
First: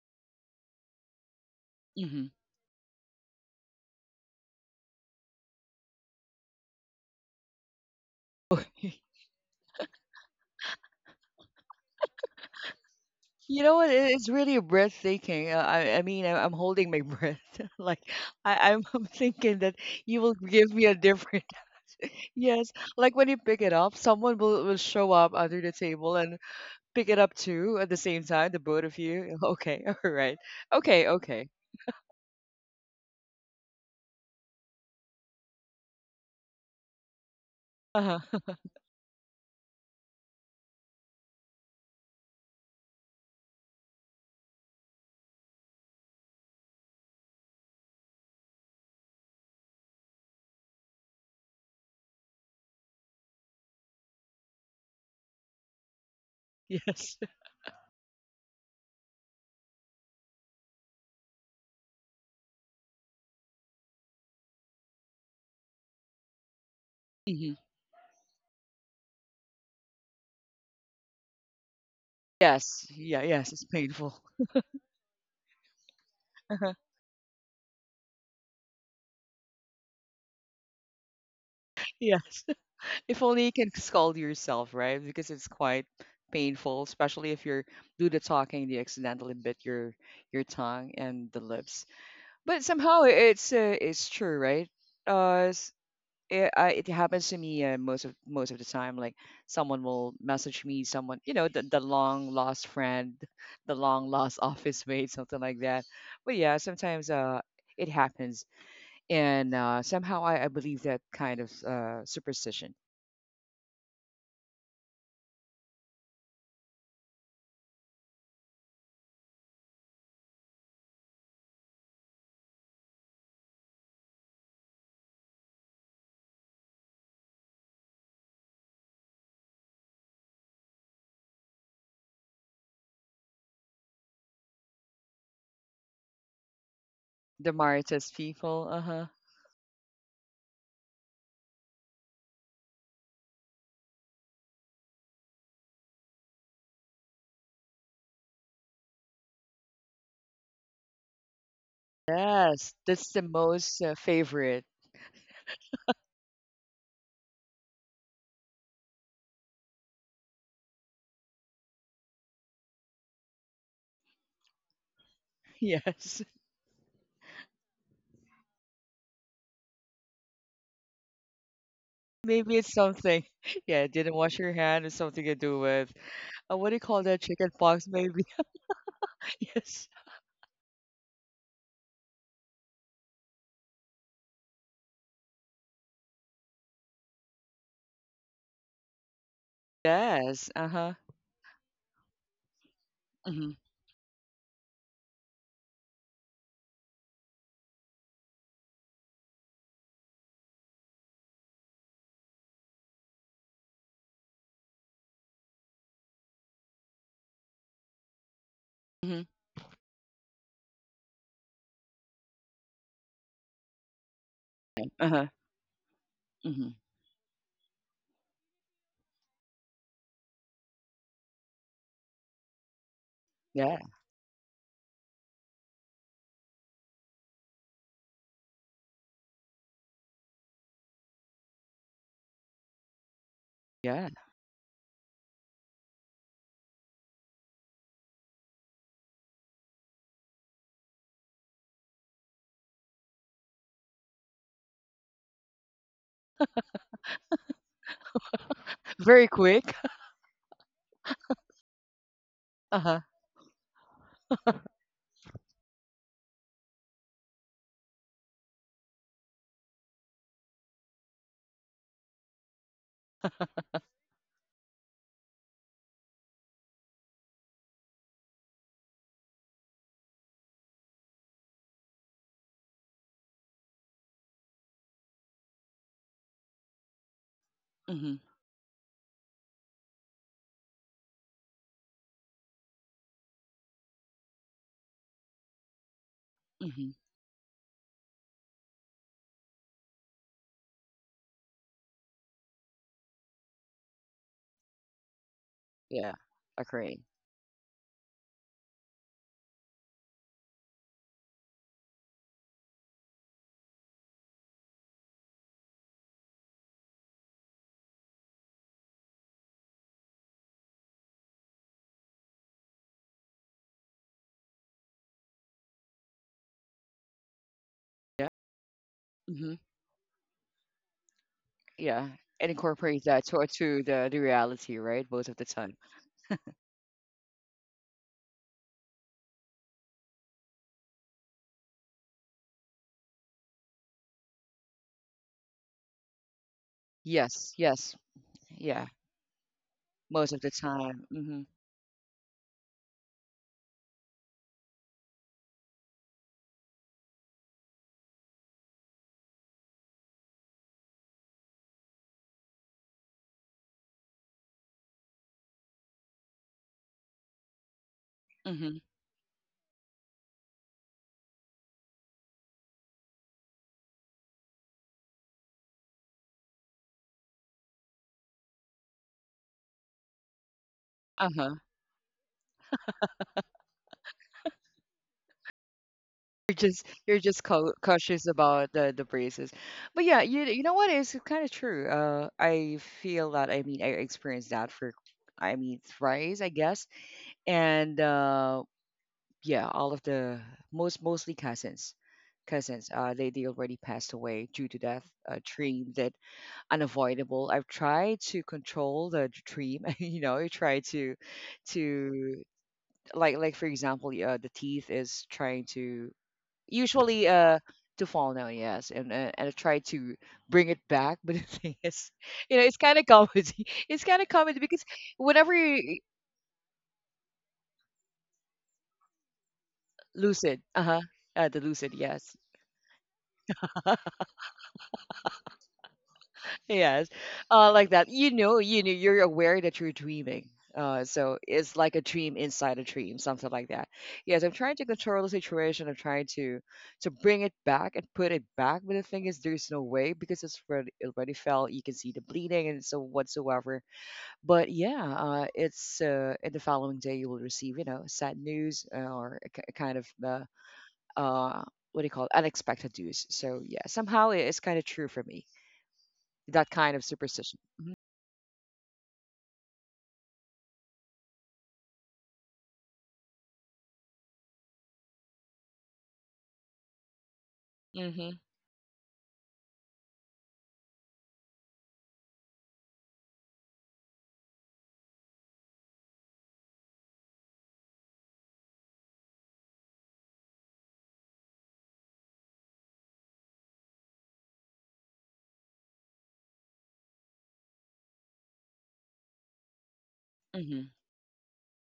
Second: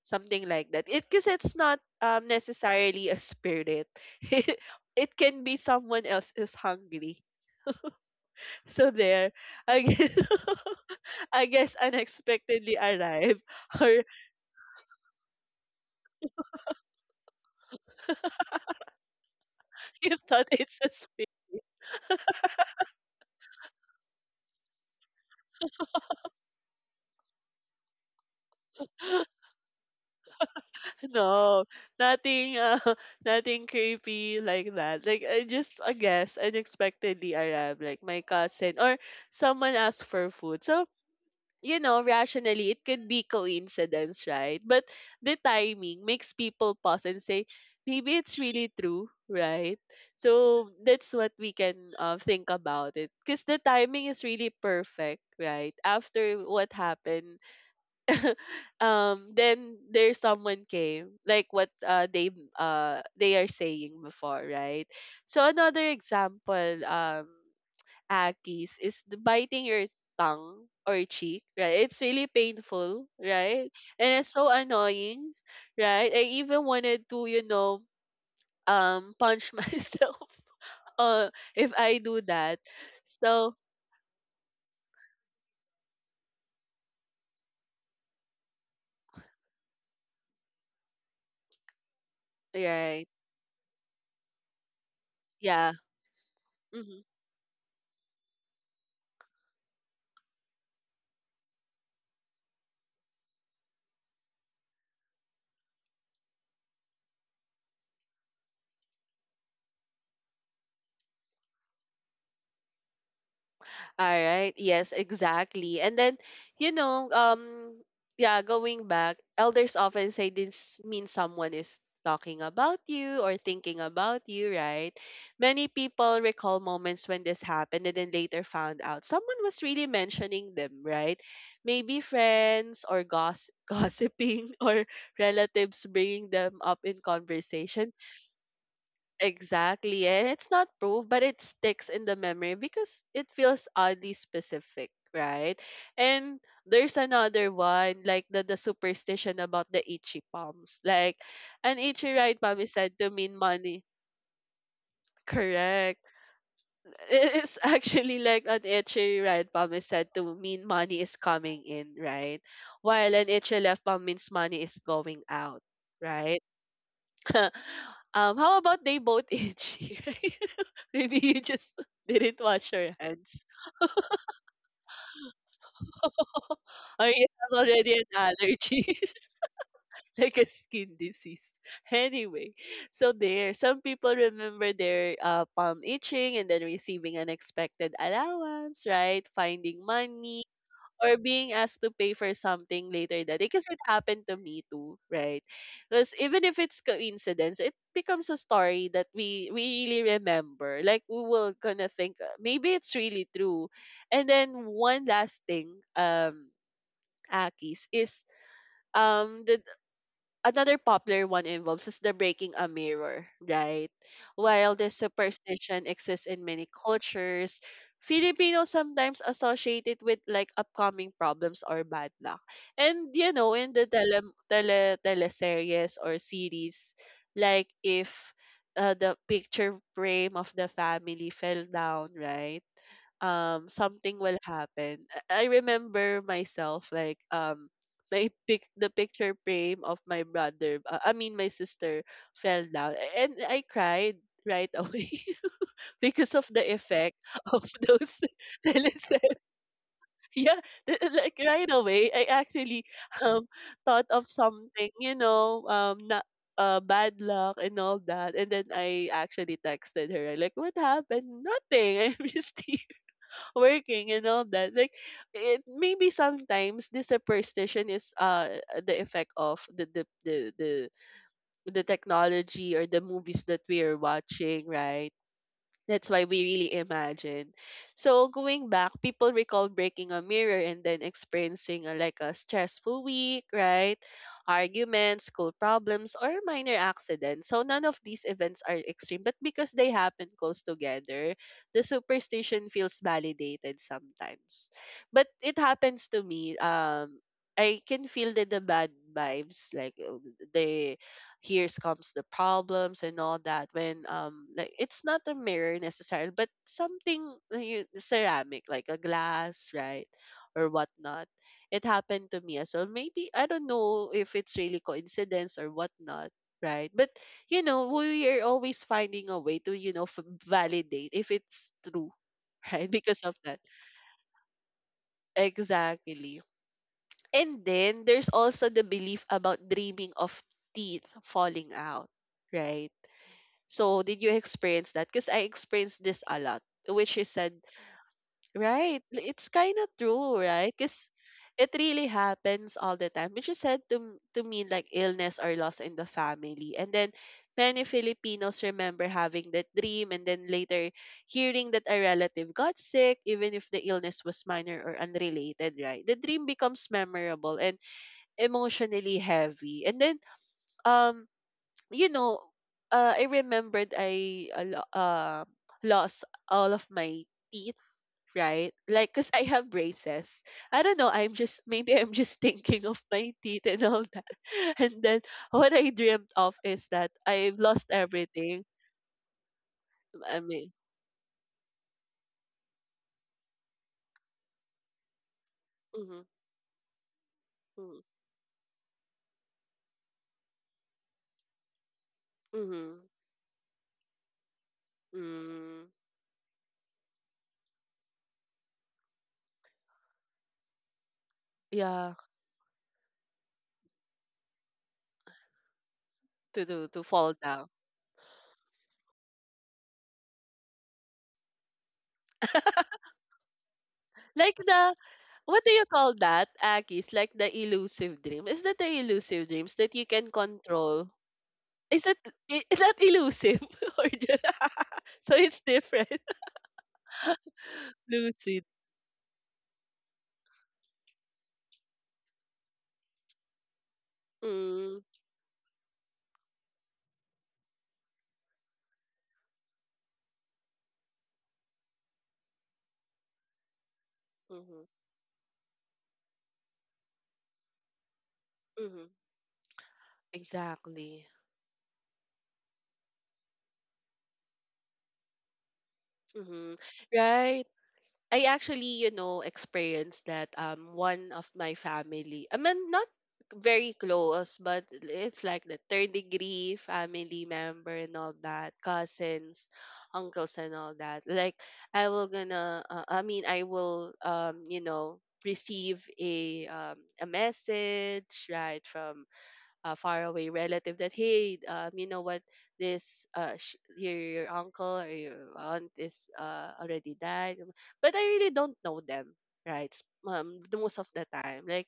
S1: something like that. It because it's not
S2: Hmm.
S1: necessarily a spirit. it it can be someone else is hungry. So there I guess, I guess unexpectedly arrive.
S2: You know what?
S1: Or
S2: It's really breathtaking. I mean, I'm holding my breath. Like I'm thinking that
S1: you
S2: you will
S1: thought
S2: give
S1: it's
S2: me
S1: a
S2: a
S1: spirit.
S2: different. Yes, like when you pick it up, someone will show up under the table and pick it up too at the same time, the both of you. Okay, all right. Okay, okay.
S1: No, nothing nothing creepy like that. Like I just I guess unexpectedly arrive like
S2: Uh-huh.
S1: my cousin or someone asked for food. So you know, rationally, it could be coincidence, right? But the timing makes people pause and say, maybe it's really true, right? So that's what we can think about it. Because the timing is really perfect, right? After what
S2: Yes.
S1: happened, then there's someone came, like what they are saying before, right? So another example,
S2: Hmm.
S1: Akis is the biting your tongue or cheek, right? It's really
S2: Yes.
S1: painful,
S2: Yeah, yes, it's
S1: right? And
S2: painful.
S1: it's so annoying, right? I even wanted to, you know, punch myself uh if I do
S2: Yes.
S1: that.
S2: If only you
S1: So,
S2: can scold yourself, right? Because it's quite painful, especially if you're do the talking, you accidentally bit your tongue and the lips. But somehow
S1: right.
S2: it's true, right? Uh,
S1: Yeah.
S2: it
S1: Mm-hmm.
S2: happens to me most of the time. Like someone will message me, someone the long lost friend, the long lost office mate, something like that. But yeah, sometimes it happens, and somehow I believe that kind of superstition.
S1: All right. Yes, exactly. And then, you know, yeah, going back, elders often say this means someone is talking about you or thinking about you, right? Many people recall moments when this happened and then later found out someone was really mentioning them, right? Maybe friends or gossiping or relatives bringing them up in
S2: The
S1: conversation.
S2: Maritas people. Uh huh.
S1: Exactly. And it's not proof, but it sticks in the memory because it feels oddly specific, right? And there's another one, like the superstition about the itchy palms. Like an itchy right palm
S2: Yes,
S1: is said
S2: that's
S1: to
S2: the
S1: mean
S2: most
S1: money.
S2: favorite.
S1: Correct. It is actually like an itchy right palm is said to mean money is coming in, right? While an itchy left palm means money is going out,
S2: Yes,
S1: right? Um, how about they both itchy? Maybe you just didn't
S2: maybe it's
S1: wash your
S2: something.
S1: hands.
S2: Yeah, didn't wash your hand. It's something to do with what do you call
S1: Or
S2: that?
S1: you
S2: Chicken
S1: have
S2: pox,
S1: already an
S2: maybe.
S1: allergy,
S2: Yes.
S1: like a skin disease. Anyway, so there, some people remember their palm itching and then receiving unexpected allowance, right? Finding money
S2: Yes, uh huh.
S1: or being asked to pay for something later that day,
S2: Mhm,
S1: because it happened to me too, right? Because even if it's coincidence it becomes a story that we really remember. Like we will gonna think maybe it's really true. And then one last thing, um Akis, is
S2: mhm.
S1: the another popular one involves is the breaking a mirror, right? While this
S2: Uh-huh,
S1: superstition exists in
S2: mhm.
S1: many cultures, Filipinos sometimes associate it with like upcoming problems or bad luck. And you know, in
S2: Yeah,
S1: the teleseries or series, like if the picture frame of the family fell down, right? Um,
S2: yeah.
S1: something will happen. I remember myself like my pic the picture frame of my brother I mean my sister fell down, and I cried right away because of the effect of those
S2: Very
S1: teleserye.
S2: quick.
S1: Yeah, like right away I actually
S2: Uh-huh.
S1: um thought of something, you know, um, not bad luck and all that. And then I actually texted her like, "What happened? Nothing. I'm just here." Working and all that. Like it maybe sometimes this superstition is the effect of the technology or the movies that we are watching, right? That's why we really imagine.
S2: Mhm,
S1: So going back, people recall breaking a mirror and then experiencing a, like a stressful week, right? Arguments, school problems, or minor
S2: mhm.
S1: accidents. So none of these events are extreme, but because they happen close together, the superstition feels validated sometimes. But it happens
S2: Yeah,
S1: to me.
S2: agree.
S1: I can feel the bad vibes, like the here's comes the problems and all that when like it's not a mirror necessarily but something ceramic like a glass, right, or whatnot. It happened to me as well. Maybe I don't know if it's really coincidence or whatnot, right? But you know,
S2: Yeah.
S1: we are always finding a
S2: Mhm.
S1: way to validate if it's
S2: Yeah.
S1: true.
S2: It
S1: right,
S2: incorporates
S1: because
S2: that
S1: of
S2: to
S1: that.
S2: to the reality, right? Most of the time.
S1: Exactly. And then there's also the belief about dreaming of teeth falling out, right? So did you experience that? Because I experienced this a lot, which is
S2: Yes,
S1: said,
S2: yes. Yeah.
S1: right, it's kind of
S2: Most
S1: true,
S2: of the
S1: right?
S2: time.
S1: Because
S2: Mhm.
S1: it really happens all the time, which is said to, to mean like illness or loss in the family. And then many Filipinos remember having that dream and then later hearing that a relative got sick, even if the illness was minor or unrelated, right? The dream becomes memorable and
S2: Mhm.
S1: emotionally heavy. And then um you know, I remembered I lost all of my teeth, right? Like, cause I have braces. I don't know. I'm
S2: Uh-huh.
S1: just, maybe I'm just thinking of my teeth and all that. And then what I dreamt
S2: You're
S1: of
S2: just
S1: is that
S2: you're just
S1: I've lost
S2: cautious
S1: everything.
S2: about the braces. But yeah,
S1: I
S2: you
S1: mean,
S2: know what? It's kind of true. I feel that I mean I experienced that for I mean
S1: mm-hmm,
S2: thrice, I guess. And yeah, all of the mostly cousins,
S1: mm-hmm,
S2: They already passed away due to death. A
S1: mm,
S2: dream that unavoidable. I've tried to control the dream. You know, I try to
S1: yeah,
S2: to like for example, the teeth is trying to
S1: to do to
S2: usually
S1: fall down
S2: to fall now. Yes, and I try to bring it back. But the thing is, it's kind of comedy. It's kind of comedy
S1: like
S2: because
S1: the,
S2: whenever
S1: what do you
S2: you
S1: call that, Akis? Like the elusive dream. Is that the elusive dreams that you can
S2: lucid, uh huh,
S1: control?
S2: the lucid,
S1: Is that,
S2: yes.
S1: is that elusive or so it's different?
S2: Yes, like that.
S1: Lucid.
S2: You know, you're aware that you're dreaming. So it's like a dream inside a dream, something like that. Yes, I'm trying to
S1: Mm,
S2: control the situation. I'm trying to bring it back and put it back. But the thing is, there's no way because it already fell. You can see the bleeding and so whatsoever. But
S1: mm-hmm,
S2: yeah, it's in the following day you will receive, sad news
S1: mm-hmm.
S2: or a kind of
S1: Exactly.
S2: uh, what do you call it, unexpected news. So yeah, somehow it's kind of true for me that
S1: Mm-hmm.
S2: kind of superstition.
S1: Right.
S2: Mm-hmm.
S1: I actually, you know, experienced that. One of my family, I mean not very close, but it's like the third degree family member and all
S2: Mhm,
S1: that, cousins, uncles and all that. Like I will gonna I mean I will you know receive a message, right, from faraway relative that, hey, you know what, this your uncle or your aunt is already died. But I really don't know them, right? The
S2: mhm,
S1: most of the time, like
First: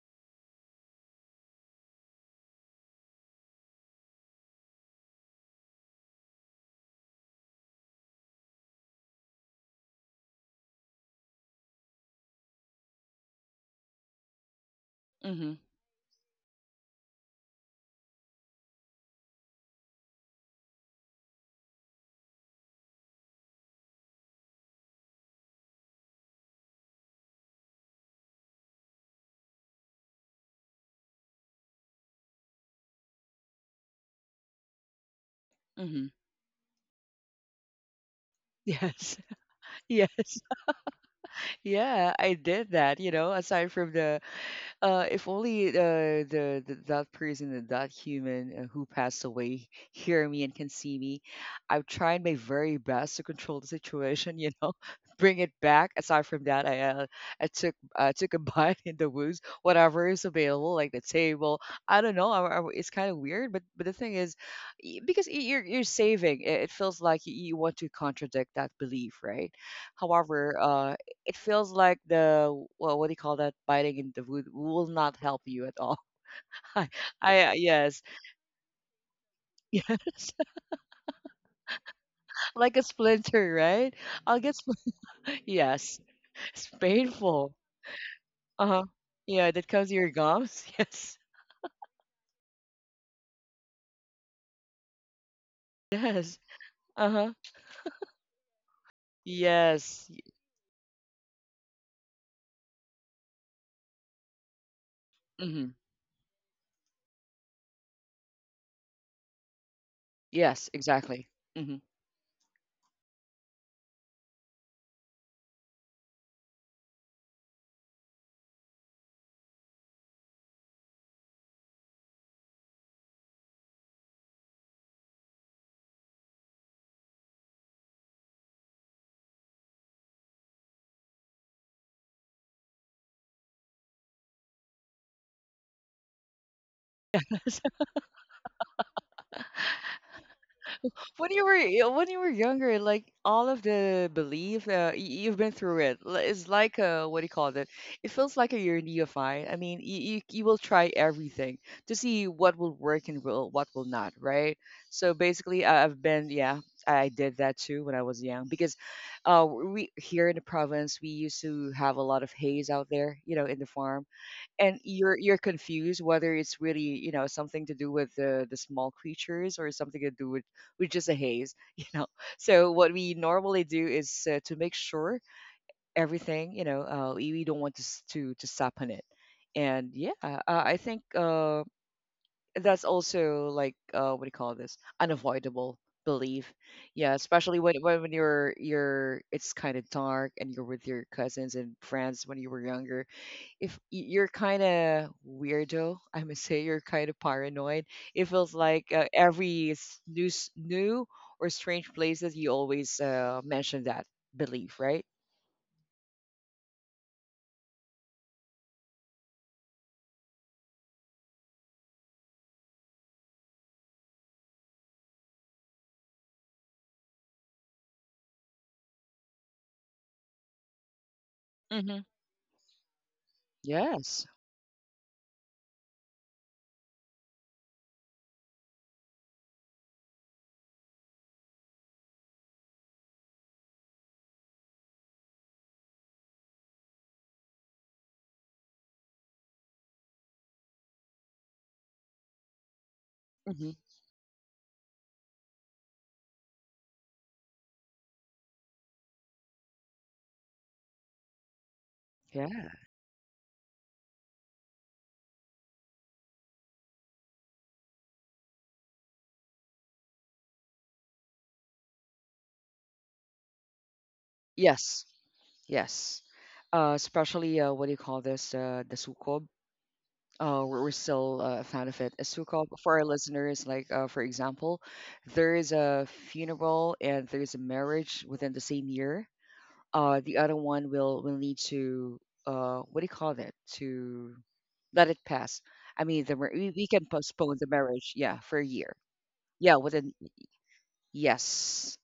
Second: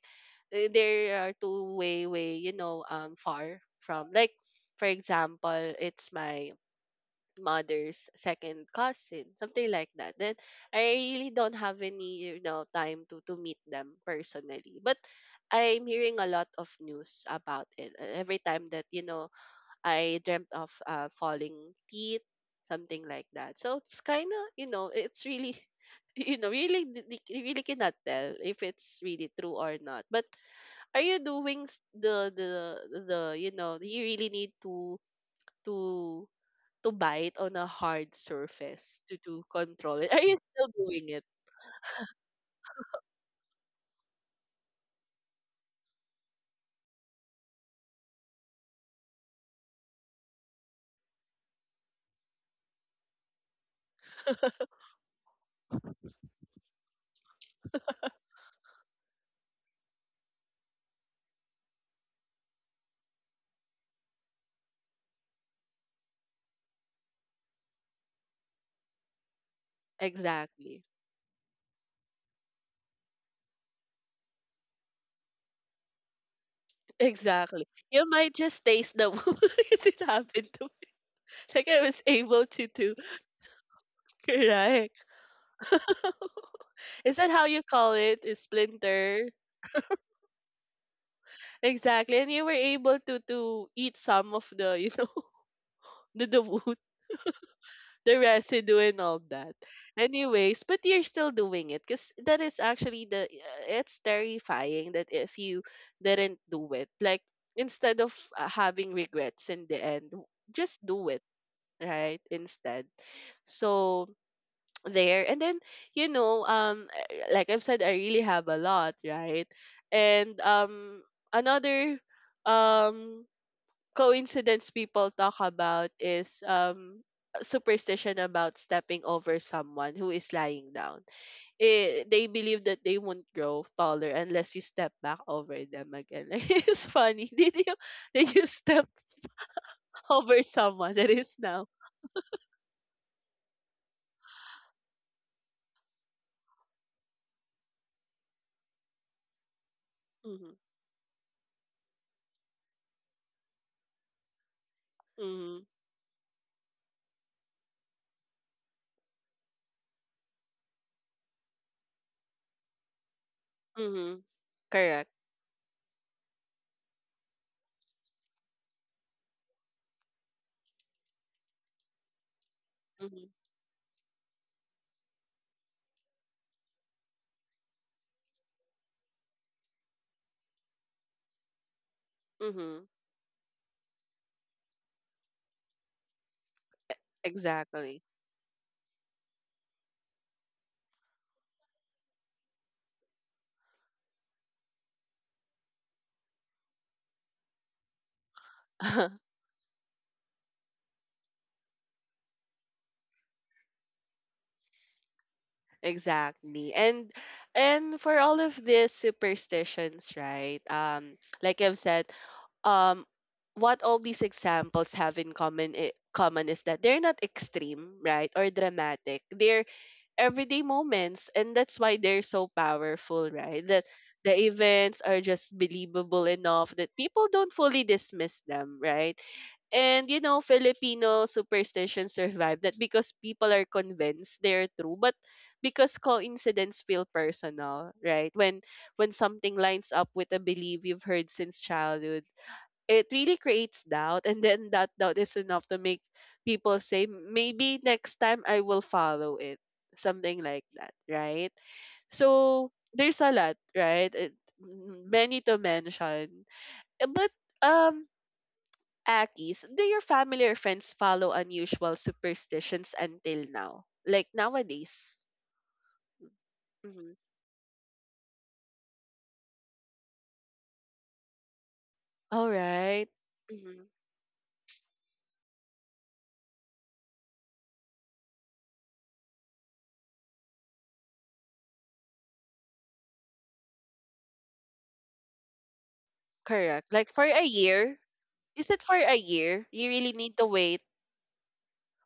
S1: they are two-way way, you know, far from, like, for example, it's my mother's second cousin, something like that. Then I really don't have any, you know, time to meet them personally. But
S2: mhm,
S1: I'm hearing a lot of news about it. Every time that, you know, I dreamt of falling teeth, something like that. So it's kind of, you know, it's really you know, really you really cannot tell if it's really true or not. But are you doing the the, you know, you really need to
S2: mhm.
S1: to to bite on a hard surface
S2: Yes,
S1: to control it. Are you
S2: yes.
S1: still doing it?
S2: Yeah, I did that, aside from the if only the that person, and that human who passed away, hear me and can see me. I've tried my very best to control the situation. You know, bring it back. Aside from that, I took a bite in the woods, whatever is available, like the table. I don't know. It's kind of weird, but the thing is, because you're saving, it feels like you want to contradict that belief, right? However,
S1: Exactly.
S2: it feels like the well, what do you call that? Biting in the wood will not help you at all. I, I
S1: Exactly.
S2: yes,
S1: You might just taste the wood, because it
S2: yes,
S1: happened to me. Like I was able to
S2: like a
S1: do.
S2: splinter, right? I'll get spl-
S1: Correct.
S2: yes, it's
S1: Is that how
S2: painful.
S1: you call it? A
S2: Uh huh.
S1: splinter.
S2: Yeah, that comes to your gums. Yes,
S1: Exactly. And you were able to eat some of the, you know,
S2: yes.
S1: the wood,
S2: Uh huh.
S1: the residue and all that.
S2: Yes.
S1: Anyways, but you're still doing it because that is actually the it's terrifying that if you
S2: Mm-hmm.
S1: didn't do it, like instead of having regrets in the end,
S2: Yes,
S1: just do it,
S2: exactly. Mm-hmm.
S1: right, instead. So there, and then you know like I've said, I really have a lot, right, and another um coincidence people talk about is superstition about stepping over someone who is lying down. They believe that they won't grow taller unless you step back over them again. Like, it's funny. Did you step over someone that
S2: when
S1: is
S2: you
S1: now?
S2: were when you were younger, like all of the belief, you've been through it. It's like a what do you call it? It feels like a you're neophyte. I mean, you
S1: Mm-hmm,
S2: will try everything to see what will work and will what will not, right? So
S1: mm-hmm,
S2: basically, I've been, yeah, I did that too when I was young because, we here in the province we used to have a lot of haze out there, in the farm,
S1: mm-hmm.
S2: and
S1: Correct.
S2: you're confused whether it's really something to do with the small creatures or something to do with just a haze so what we
S1: Mm-hmm,
S2: normally do is to make sure everything we don't want to sap on it, and yeah, I think
S1: mm-hmm.
S2: that's also like what do you call this, unavoidable belief. Yeah, especially when when
S1: Exactly.
S2: when you're it's kind of dark and you're with your cousins and friends when you were younger, if you're kind of weirdo, I must say you're kind of paranoid. It feels like every new new or strange places you always mention that belief, right?
S1: Exactly. And for all of these superstitions, right? Like I've said, um what all these examples have in common is that they're not extreme, right, or dramatic. They're everyday moments, and that's why
S2: Mm-hmm.
S1: they're so powerful, right? That
S2: Yes.
S1: the events are just believable enough that people don't fully dismiss them, right? And you know, Filipino superstition survived that because people are convinced they're true, but because coincidence feel personal, right? When something lines up with a belief you've heard since childhood, it really
S2: Hmm.
S1: creates doubt, and then that doubt is enough to make people say maybe next time I will follow it, something like that, right?
S2: Yeah.
S1: So there's a lot, right, it, many to mention. But um Akis, do your family or friends follow unusual superstitions until now? Like
S2: Yes.
S1: nowadays?
S2: Yes.
S1: Mm-hmm.
S2: Especially what do you call this? The sukob. We're still a fan of it. A
S1: All
S2: sukob for our
S1: right.
S2: listeners,
S1: Mm-hmm.
S2: like for example, there is a funeral and there is a marriage within the same year. The other one will need to what do you call that, to let it pass. I mean, we
S1: Correct.
S2: we can
S1: Like for a
S2: postpone the
S1: year?
S2: marriage, yeah, for a
S1: Is it for
S2: year.
S1: a year?
S2: Yeah,
S1: You
S2: with
S1: really
S2: an.
S1: need to wait.
S2: Yes,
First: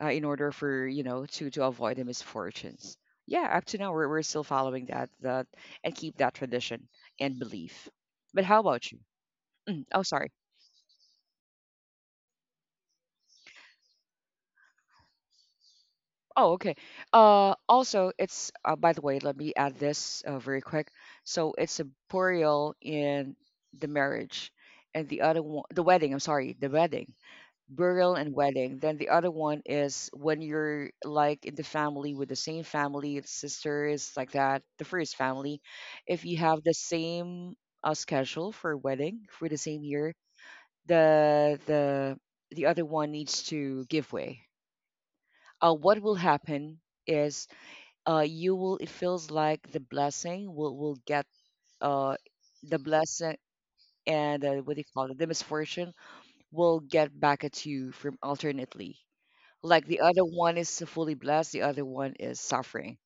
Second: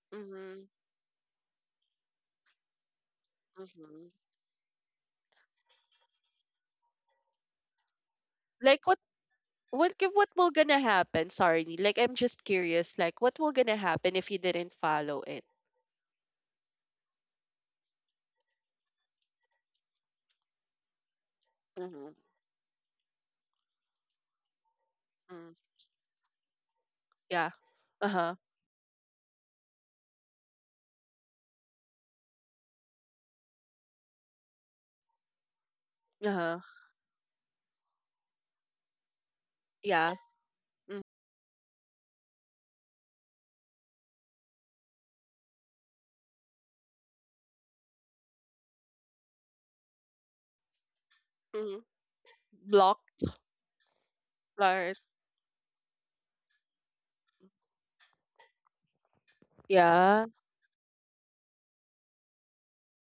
S2: in order
S1: Mm-hmm.
S2: for to avoid the misfortunes. Yeah, up to now
S1: Mm-hmm.
S2: we're still following that and keep that tradition and belief. But how
S1: Like
S2: about you?
S1: what
S2: Oh,
S1: what
S2: sorry.
S1: will gonna happen, sorry Nee, like I'm just curious, like what will gonna happen if you didn't follow it?
S2: Oh, okay. Also, it's by the way, let me add this very quick. So it's a
S1: Mm-hmm.
S2: burial in the marriage, and the other
S1: Mm.
S2: one, the wedding. I'm sorry, the wedding,
S1: Yeah,
S2: burial and
S1: uh-huh,
S2: wedding. Then the other one is when you're like in the family with the same family, sisters like that. The first family, if you
S1: uh-huh,
S2: have the same schedule for wedding for the same
S1: yeah,
S2: year, the the the other one needs to give way. What will happen? Is you will it feels like the blessing will get
S1: mm-hmm.
S2: uh the
S1: Blocked.
S2: blessing and what do you
S1: Alert.
S2: call it, the misfortune will get back at you from alternately. Like the other
S1: Yeah.
S2: one is fully blessed, the other one is suffering,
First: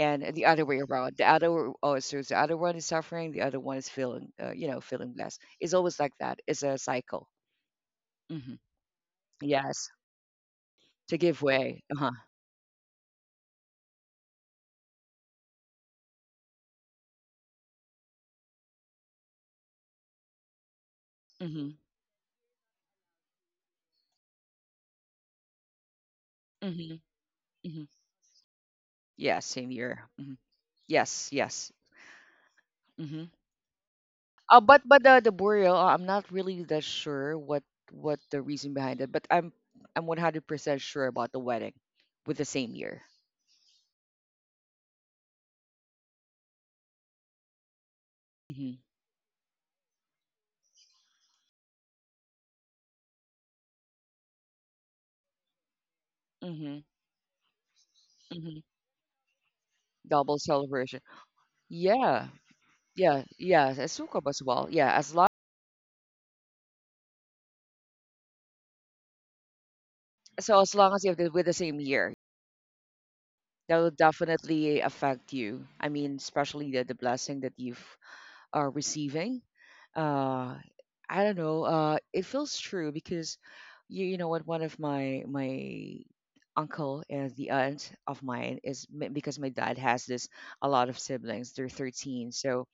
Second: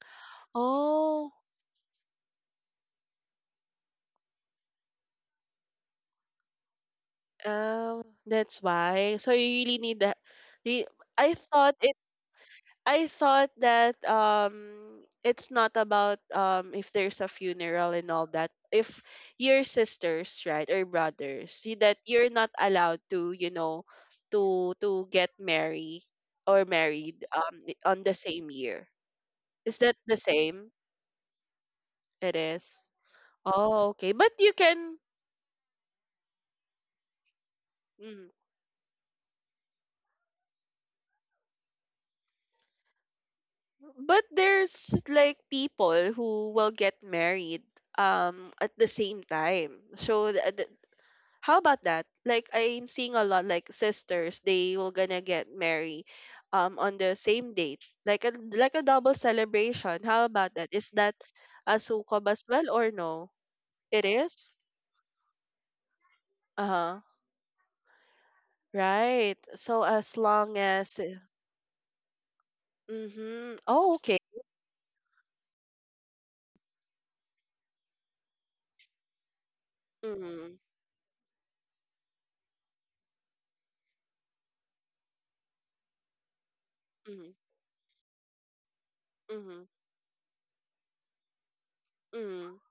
S2: and the other way around. The
S1: Oh,
S2: other, oh, so the other one is suffering, the other one is feeling feeling blessed. It's always like that. It's a cycle. Hmm.
S1: that's why, so you really
S2: Yes,
S1: need that, re-
S2: to
S1: i
S2: give
S1: thought
S2: way.
S1: it
S2: Uh-huh.
S1: I thought that it's not about, if there's a funeral and all that. If your sisters, right, or brothers,
S2: Hmm.
S1: that you're not allowed to, you know, to get married, or
S2: Hmm.
S1: married
S2: Hmm.
S1: on the same year.
S2: Yes, same
S1: Is that
S2: year.
S1: the
S2: Hmm.
S1: same?
S2: Yes, yes.
S1: It is.
S2: Hmm.
S1: Oh, okay. But you
S2: But
S1: can,
S2: but the burial, I'm not really that sure what
S1: mm,
S2: the reason behind it, but I'm 100% sure about the wedding with the same year.
S1: but there's like people who will get married
S2: Hmm.
S1: at the same time. So how about that? Like I'm seeing a lot like sisters, they will gonna get married
S2: Hmm.
S1: on the same date.
S2: Hmm.
S1: Like a double celebration. How
S2: Double
S1: about that? Is
S2: celebration.
S1: that a
S2: Yeah,
S1: sukob as well or
S2: yeah,
S1: no?
S2: yeah. As
S1: It
S2: Sukkot
S1: is?
S2: as well. Yeah, as long
S1: Uh-huh. Right. So as long
S2: so as long
S1: as
S2: as you have with the same year,
S1: mm-hmm.
S2: that will
S1: Oh, okay.
S2: definitely affect you. I mean, especially the blessing that you've are receiving. Uh,
S1: Mm-hmm.
S2: I don't know. It feels true because you know what? One of my uncle and
S1: Mm-hmm.
S2: the aunt of mine is because my
S1: Mm-hmm.
S2: dad has this a lot of siblings. They're 13,
S1: Mm-hmm.
S2: so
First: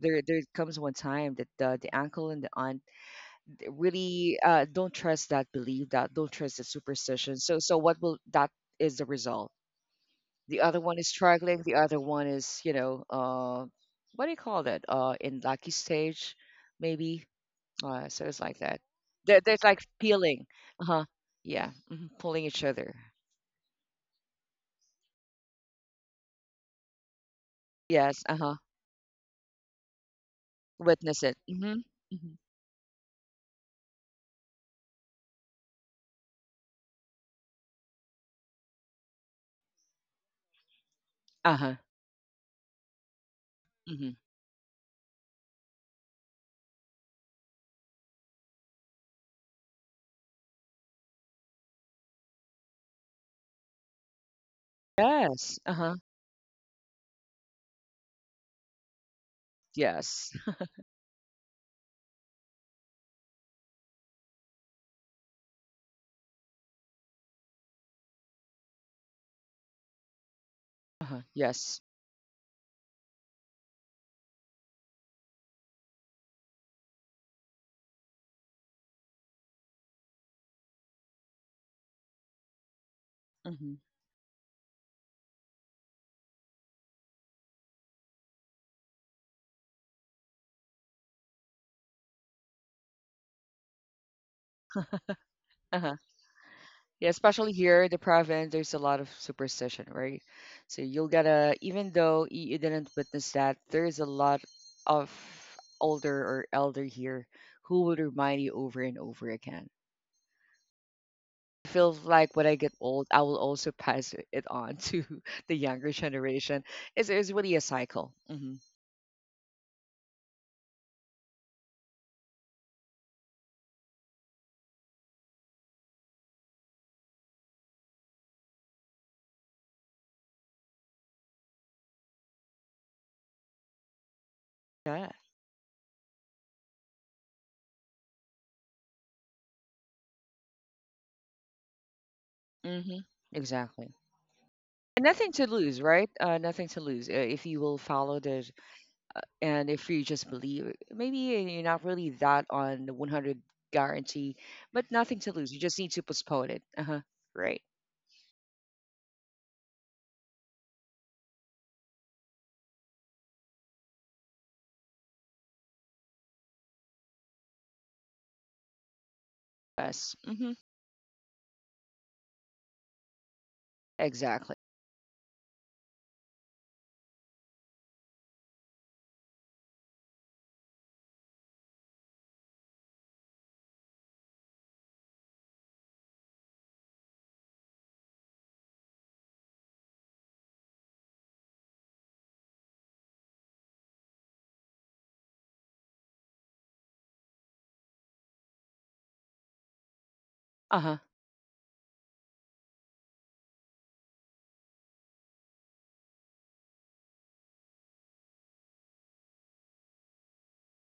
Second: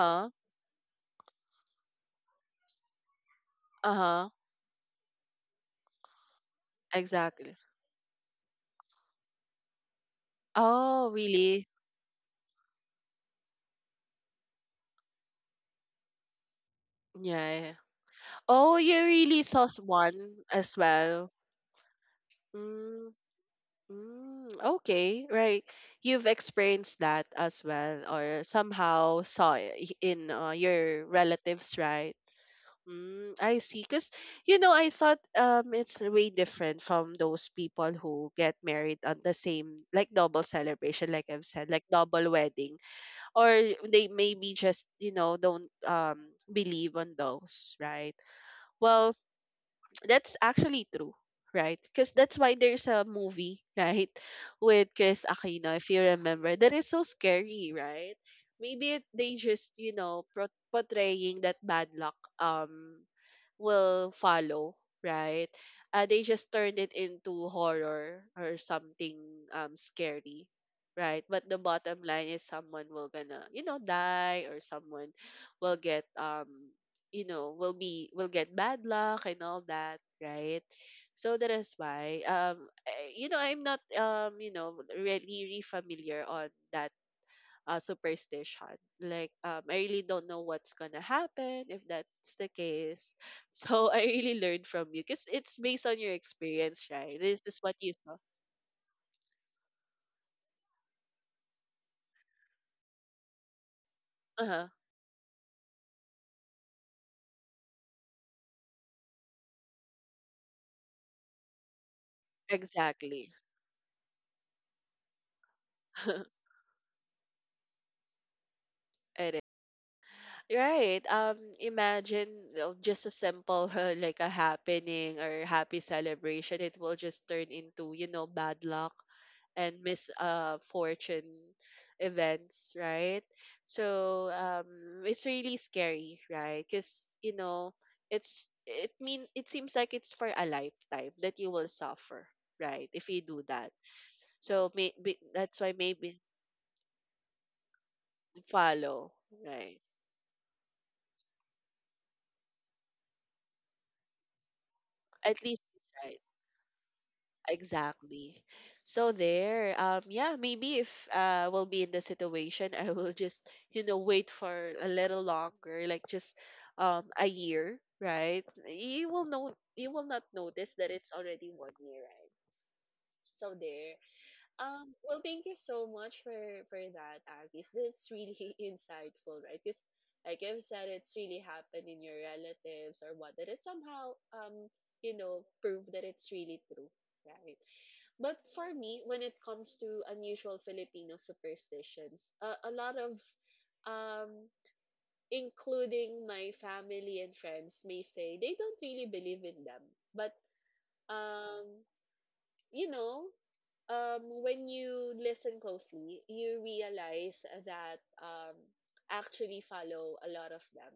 S2: there there comes one time that the uncle and the aunt
S1: Uh-huh.
S2: really don't trust that belief, that don't trust the superstition. So
S1: Exactly.
S2: so what will that is the result? The other one is
S1: Oh,
S2: struggling,
S1: really?
S2: the other one is what do you call that, in lucky stage maybe.
S1: Yeah, yeah, yeah.
S2: So it's like that.
S1: Oh, you
S2: they're,
S1: really
S2: they're
S1: saw
S2: like
S1: one
S2: peeling.
S1: as
S2: Uh-huh.
S1: well.
S2: Yeah. Mhm, pulling each other.
S1: Mm. Mm, okay, right. You've experienced that as well,
S2: Yes.
S1: or
S2: Uh-huh.
S1: somehow saw it in your
S2: Witness it. Mm-hmm,
S1: relatives, right?
S2: mm-hmm.
S1: Mm, I see. Because, you know, I thought it's way different from those people who get married on the same, like double celebration, like I've said,
S2: Uh-huh.
S1: like double wedding. Or
S2: Mm-hmm.
S1: they maybe just, you know, don't believe on those, right? Well, that's actually true, right? Because that's why there's a movie, right, with Chris
S2: Yes.
S1: Aquino, if
S2: Uh-huh.
S1: you remember, that is so scary, right? Maybe they just, you know,
S2: Yes.
S1: portraying that bad luck will follow, right? They just turned it into horror or something scary,
S2: Uh-huh.
S1: right? But the
S2: Yes.
S1: bottom line is someone will gonna, you know, die, or someone will get you know, will be will get bad luck and all that, right? So that is why you know, I'm
S2: Mm-hmm.
S1: not you know, really really familiar on that superstition. Like, I really don't know what's gonna happen if that's the case. So I really learned from you because it's based
S2: Uh-huh.
S1: on your experience,
S2: Yeah,
S1: right? This
S2: especially
S1: is what
S2: here in
S1: you
S2: the
S1: saw.
S2: province, there's a lot of superstition, right? So you'll gotta, even though you didn't witness that, there is a lot
S1: Uh-huh.
S2: of older or elder here who will remind you over and over again. I feel like when I get old, I
S1: Exactly.
S2: will also pass it on to the younger generation. It's really a cycle. Hmm.
S1: It is. Right. Imagine, you know, just a simple like a happening or happy celebration. It will just turn into, you know, bad luck and misfortune events, right? So
S2: Yeah.
S1: it's really scary, right, because you know, it's, it mean, it seems like it's for a lifetime that you will suffer, right,
S2: Hmm.
S1: if you do that.
S2: Exactly.
S1: So
S2: And
S1: maybe
S2: nothing to
S1: that's why,
S2: lose, right?
S1: maybe
S2: Nothing to lose if you will follow the
S1: follow,
S2: and
S1: right,
S2: if you just believe maybe you're not really that on the 100 guarantee, but nothing to
S1: at
S2: lose,
S1: least
S2: you just need to
S1: try.
S2: postpone it. Uh-huh. Right.
S1: Exactly. So there, yeah, maybe if we'll be in the situation, I will just, you know, wait for a little longer, like just a year, right? You will know, you will
S2: Yes.
S1: not
S2: Mm-hmm.
S1: notice that it's already one year, right? So there.
S2: Exactly.
S1: Well, thank you so much for that, Agis. That's really insightful, right? Because like I've said, it's really happened in your relatives or what, that it somehow you know, prove that it's really true, right? But for me, when it comes to unusual Filipino superstitions, a lot of, um, including my family and friends, may say they don't really believe in them. But,
S2: Uh-huh.
S1: um, you know, when you listen closely, you realize that actually follow a lot of them.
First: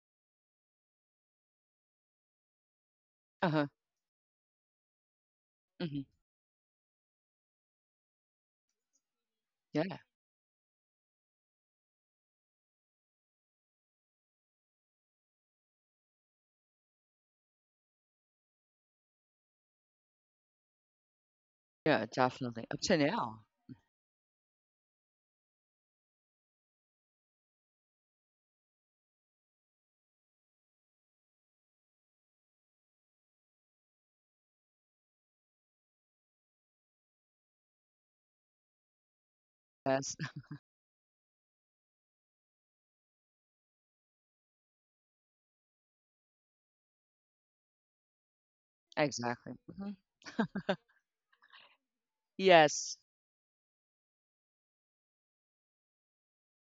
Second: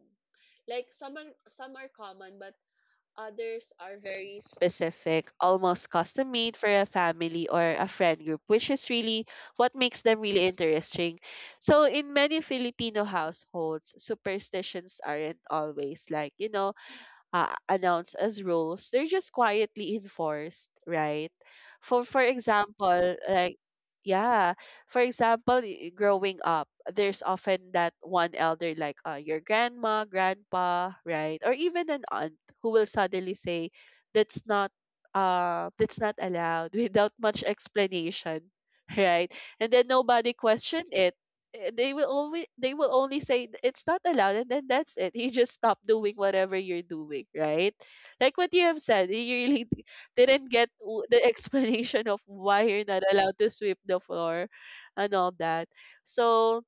S1: Like some are common, but
S2: Uh-huh.
S1: others are very specific, almost
S2: Hmm.
S1: custom made for a family or a friend group, which is really what
S2: Yeah.
S1: makes them really interesting. So, in many Filipino households, superstitions aren't always, like, you know, announced as rules, they're just quietly enforced, right?
S2: Yeah,
S1: For
S2: definitely up to
S1: example,
S2: now.
S1: like yeah, for example, growing up, there's often that one elder like your grandma, grandpa, right? Or even an aunt who will suddenly say that's not, that's not allowed without much explanation, right? And then
S2: Yes.
S1: nobody questioned it. They will always, they will only say, it's not allowed," and then that's it, you just stop doing whatever you're doing, right? Like what you have said, you
S2: Exactly.
S1: really
S2: Hmm.
S1: didn't get the explanation of why you're
S2: Yes.
S1: not allowed to sweep the floor and all that. So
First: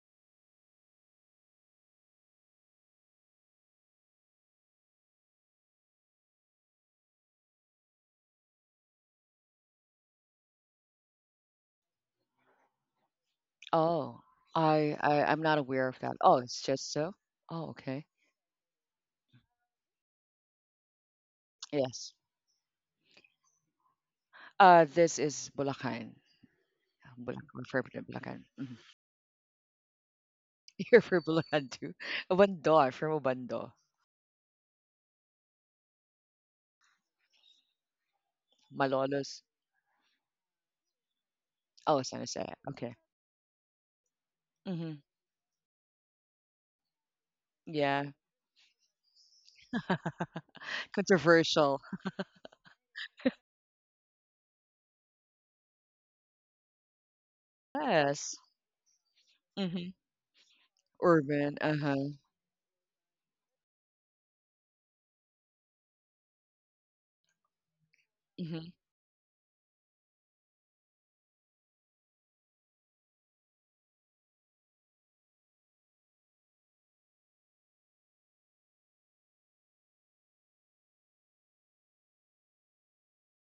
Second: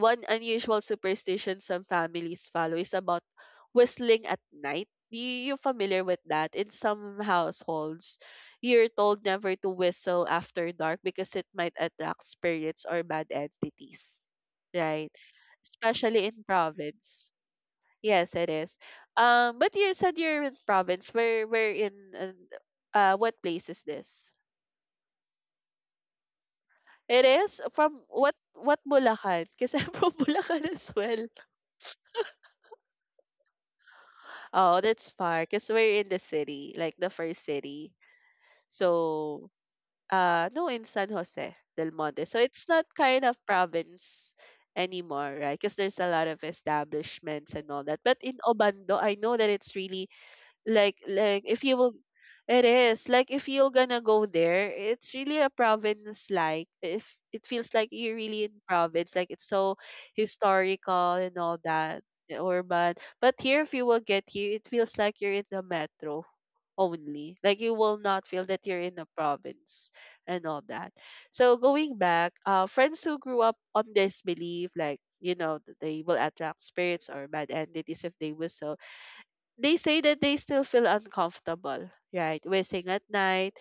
S1: one unusual superstition some families follow is about whistling at night. You familiar with that? In some households, you're told never to whistle after dark because it might attract spirits or bad
S2: Oh,
S1: entities.
S2: I,
S1: Right?
S2: I i'm not aware of that.
S1: Especially
S2: Oh,
S1: in
S2: it's just so.
S1: province.
S2: Oh, okay.
S1: Yes, it is. But you said you're in province. Where
S2: Yes.
S1: what place is this?
S2: This is Bulacan.
S1: It
S2: Bulacan,
S1: is
S2: refer
S1: from
S2: to
S1: what
S2: Bulacan. Mhm.
S1: what Bulacan? Because I'm from Bulacan as
S2: You're from
S1: well.
S2: Bulacan too. Bando, I'm from Bando.
S1: Oh, that's far because we're in the city, like the first city.
S2: Malolos.
S1: So, no, in San Jose del
S2: Oh, San
S1: Monte. So
S2: Jose.
S1: it's not
S2: Okay.
S1: kind of province
S2: Hmm.
S1: anymore, right? Because there's a lot of establishments and all that.
S2: Yeah.
S1: But in Obando, I know that it's really like if you
S2: Controversial.
S1: will it is like if you're gonna go there, it's really a province, like if it feels like you're
S2: Yes.
S1: really in province, like it's so
S2: Hmm.
S1: historical and
S2: Urban.
S1: all
S2: Uh
S1: that.
S2: huh.
S1: Urban. But here if you will get here, it feels like you're in the metro only, like you will not feel that
S2: Hmm.
S1: you're in a province and all that. So going back, friends who grew up on this belief, like you know that they will attract spirits or bad entities if they whistle, they say that they still feel uncomfortable, right? Whistling at night,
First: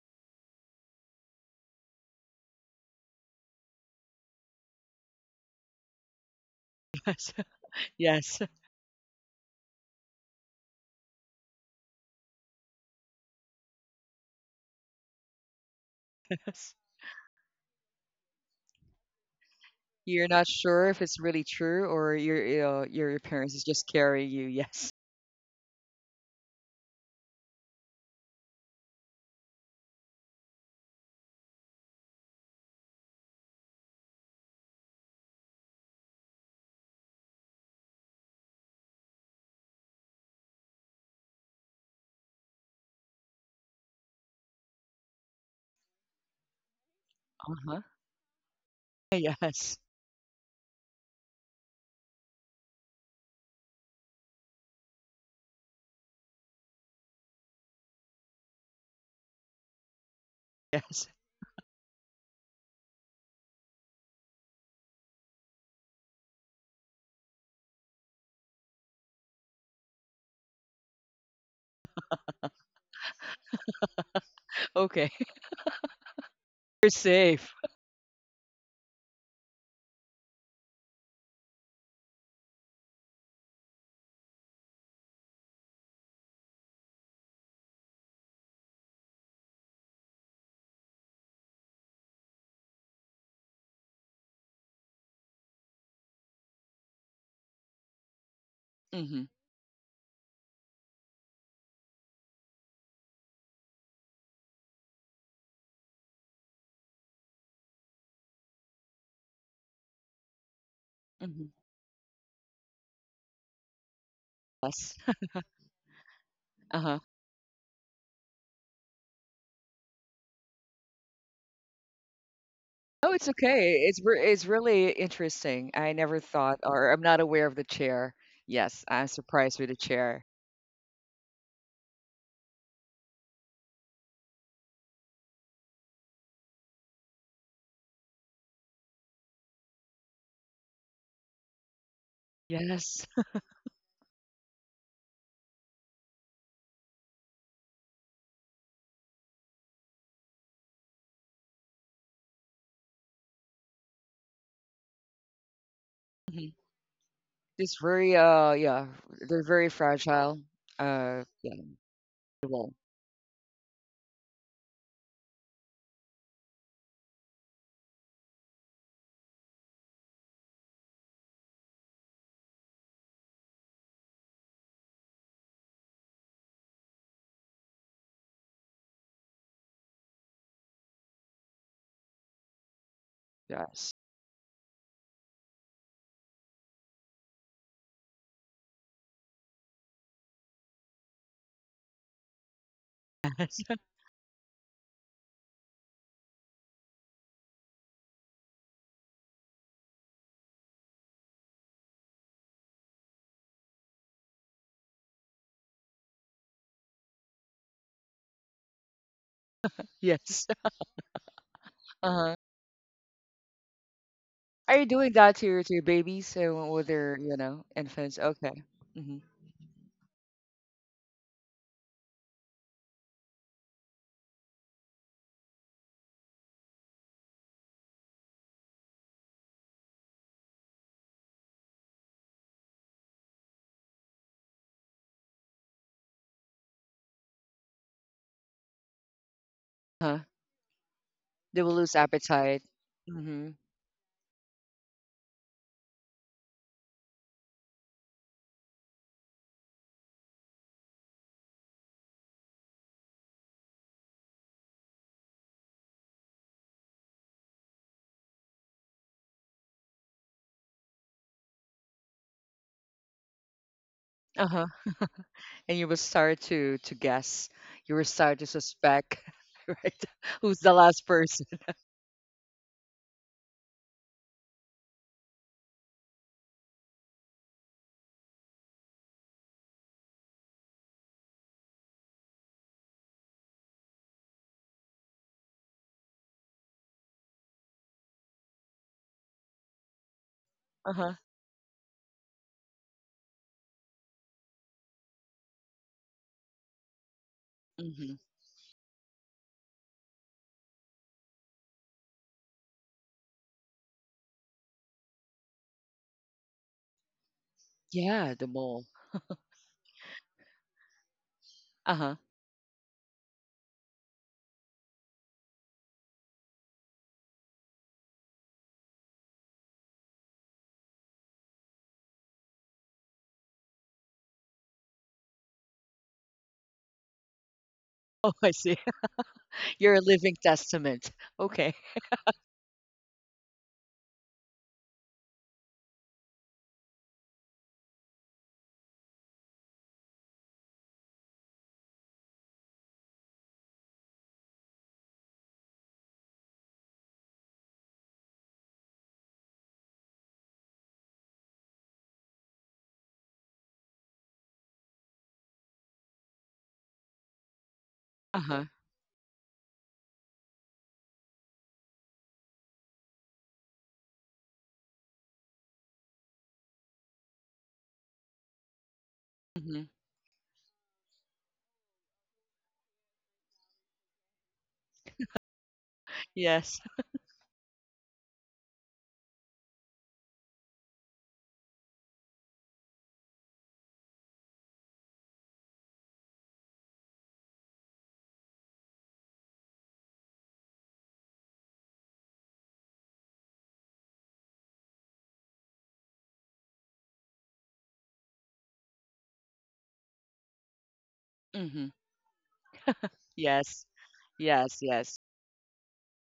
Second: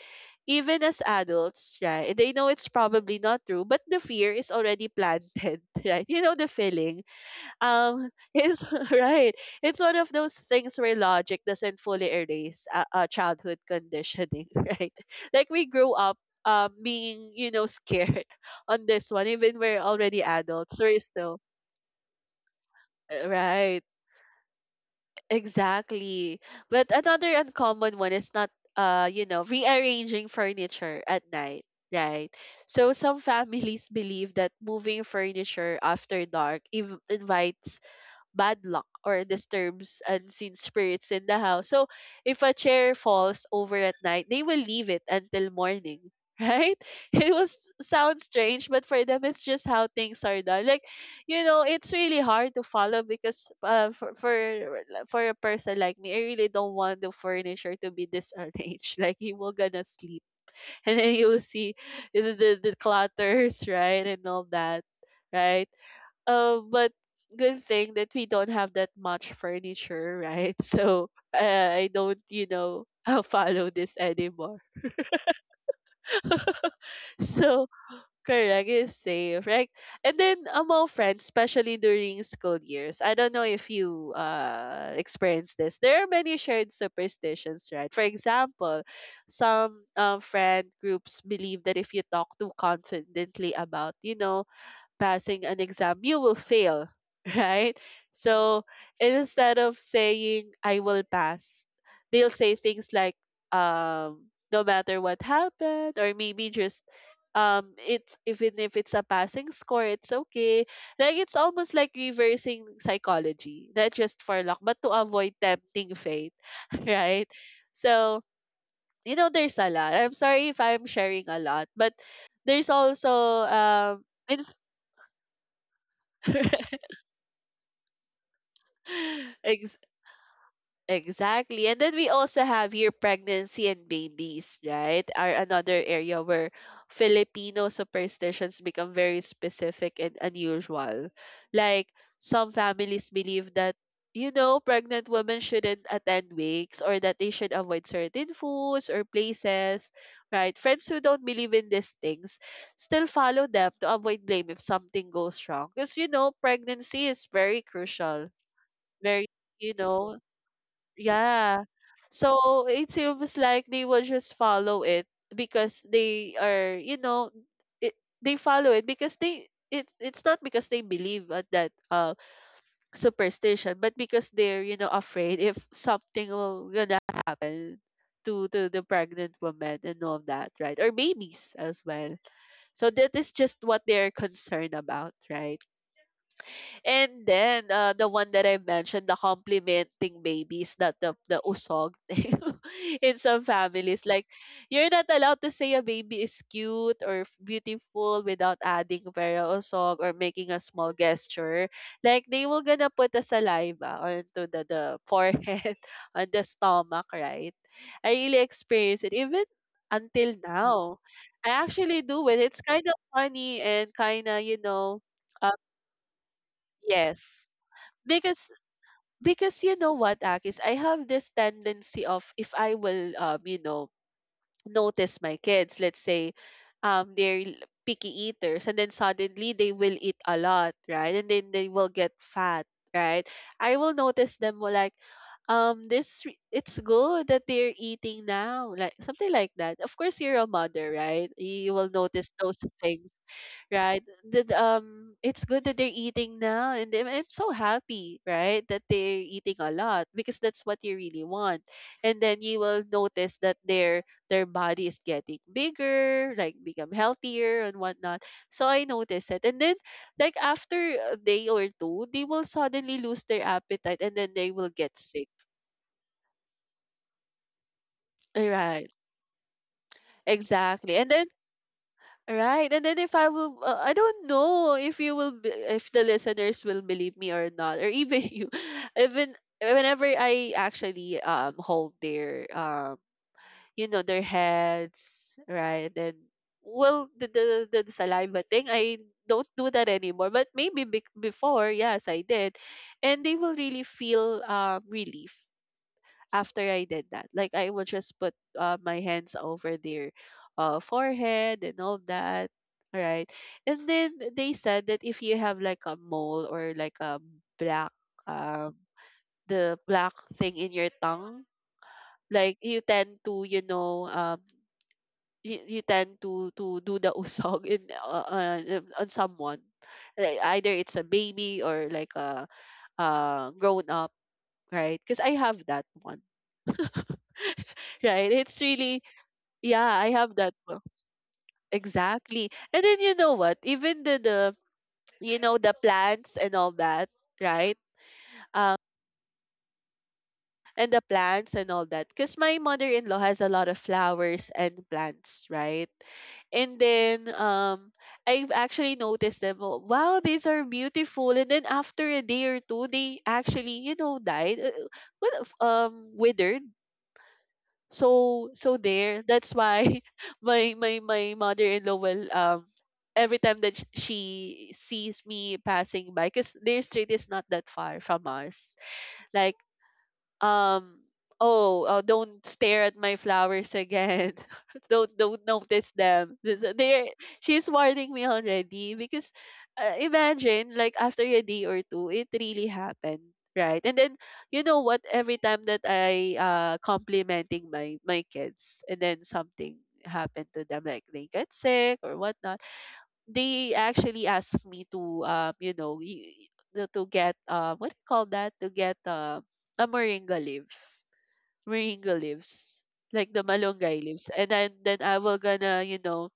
S1: even as adults, right? They know it's probably not true, but the fear is already planted, right? You know the feeling.
S2: Yes. Yes.
S1: It's right. It's one of those things where logic doesn't fully erase childhood conditioning, right? Like we grew up. Being scared on this one, even we're already
S2: You're not
S1: adults,
S2: sure if
S1: we're
S2: it's
S1: still,
S2: really true or your parents is
S1: right.
S2: just carrying you. Yes.
S1: Exactly. But another uncommon one is not, rearranging furniture at night, right? So some families believe that moving furniture after dark invites bad luck or disturbs unseen spirits in the house. So if a chair falls over at night, they will leave it until morning. Right? It was
S2: Uh huh.
S1: sounds strange, but for them it's just
S2: Yes.
S1: how things are done. Like, you know, it's really hard to follow because for a person like me, I really don't want the furniture to be disarranged. Like he will gonna sleep, and
S2: Yes.
S1: then you will see the clutters, right, and all that, right? But good thing that we don't have that much furniture, right? So, I don't, follow this anymore.
S2: Okay. You're safe.
S1: So correct is safe, right? And then among friends, especially during school years, I don't know if you experience this. There are many shared superstitions, right? For example, some friend groups believe that if you talk too confidently about, passing an exam, you will fail, right? So
S2: Hmm.
S1: instead of saying, I will pass, they'll say things like, um, no matter what happened, or maybe just, it's, even if it's a passing score, it's okay. Like it's
S2: Hmm.
S1: almost like reversing psychology, not just for luck, but to
S2: Yes.
S1: avoid tempting fate,
S2: Uh huh.
S1: right? So, there's a lot. I'm sorry if I'm sharing a lot, but there's
S2: Oh, it's
S1: also,
S2: okay.
S1: um in
S2: It's really interesting. I never thought, or I'm not aware of the chair. Yes, I'm surprised with the
S1: Ex-
S2: chair.
S1: exactly. And then we also have here pregnancy and babies, right? Are another area where Filipino superstitions become very specific and unusual. Like some
S2: Yes.
S1: families believe that pregnant women shouldn't attend wakes or that they should avoid certain foods or places, right? Friends who don't believe in these things still follow them to avoid blame if something goes wrong. Because, pregnancy is very
S2: It's very
S1: crucial,
S2: yeah,
S1: very,
S2: they're very
S1: you know,
S2: fragile. Yeah.
S1: yeah. So
S2: Well,
S1: it seems like they will just follow it because they are, it, they follow it because they it it's not because they believe at that superstition, but because they're, afraid if something will gonna happen to the pregnant woman and all that, right? Or babies as well. So that is just what
S2: yes.
S1: they're concerned about, right? And then the one that I mentioned, the complimenting babies, that the usog thing in some families, like you're not allowed to say a baby is cute or beautiful without adding para usog or making a small gesture. Like they will gonna put a saliva onto the forehead, on the stomach, right? I really experienced it even
S2: Yes.
S1: until now. I actually do
S2: Uh-huh.
S1: it. It's kind of funny and kind of you
S2: Are you
S1: know.
S2: doing that to
S1: uh,
S2: your babies, with their, you
S1: Yes.
S2: know, infants?
S1: Because
S2: Okay. Mm-hmm.
S1: you know what, Akis, I have this tendency of if I will notice my kids. Let's say, they're picky eaters, and then suddenly they will eat a lot, right? And then they will get fat, right? I will notice them more like, it's good that they're eating now, like something like that. Of
S2: Huh.
S1: course, you're a mother, right?
S2: They will
S1: You will
S2: lose
S1: notice those
S2: appetite.
S1: things,
S2: Mm-hmm.
S1: right? That, it's good that they're eating now, and I'm so happy, right, that they're eating a lot because that's what you really want. And then you will notice that they're their body is getting bigger, like become healthier and whatnot. So I noticed it. And then like after a day or two, they will suddenly lose their appetite and then they
S2: Uh-huh.
S1: will get sick.
S2: And you will start to guess. You will start to
S1: Right.
S2: suspect, right? Who's the
S1: Exactly.
S2: last
S1: And then
S2: person?
S1: Right. And then if I will, I don't know if you will, if the listeners will believe me or not, or even you, even whenever I actually hold their heads, right, and well, the saliva thing, I don't do that anymore, but maybe bec
S2: Uh-huh.
S1: before, yes, I did. And they will really feel relief after I did that. Like I will
S2: Mm-hmm.
S1: just put, my hands over their, forehead and all that, right. And then they said that if you have like a mole or like a black
S2: Yeah, the
S1: um
S2: mole.
S1: the black thing in your tongue,
S2: Uh-huh.
S1: like you tend to you tend to do the usog in on someone, like either it's a baby or like a grown up, right, because I have that one,
S2: Oh,
S1: right,
S2: I
S1: it's
S2: see.
S1: really, yeah,
S2: You're a
S1: I
S2: living
S1: have that one.
S2: testament. Okay.
S1: Exactly. And then you know what, even the you know the plants and all that, right. Uh, and the plants and all that. Because my mother-in-law has a lot of flowers and plants, right? And then, I've actually noticed them. Oh, wow, these are beautiful. And then after a day or two, they actually, died. What if, withered. So
S2: Uh-huh.
S1: so there. That's why my mother-in-law will, every time that she sees me passing by, because their street is not that far from us. Like,
S2: Mm-hmm.
S1: um oh, don't stare at my flowers again, don't notice them. This-
S2: Yes.
S1: they She's warning me already because, imagine like after a day or two it really happened, right? And then you know what, every time that I, complimenting my kids and then something happened to them, like they get sick or whatnot, they actually asked me to to get, what do you call that, to get, a moringa leaf,
S2: Mm-hmm.
S1: moringa leaves, like the
S2: Yes.
S1: malunggay leaves, and then
S2: Yes,
S1: then
S2: yes.
S1: I will gonna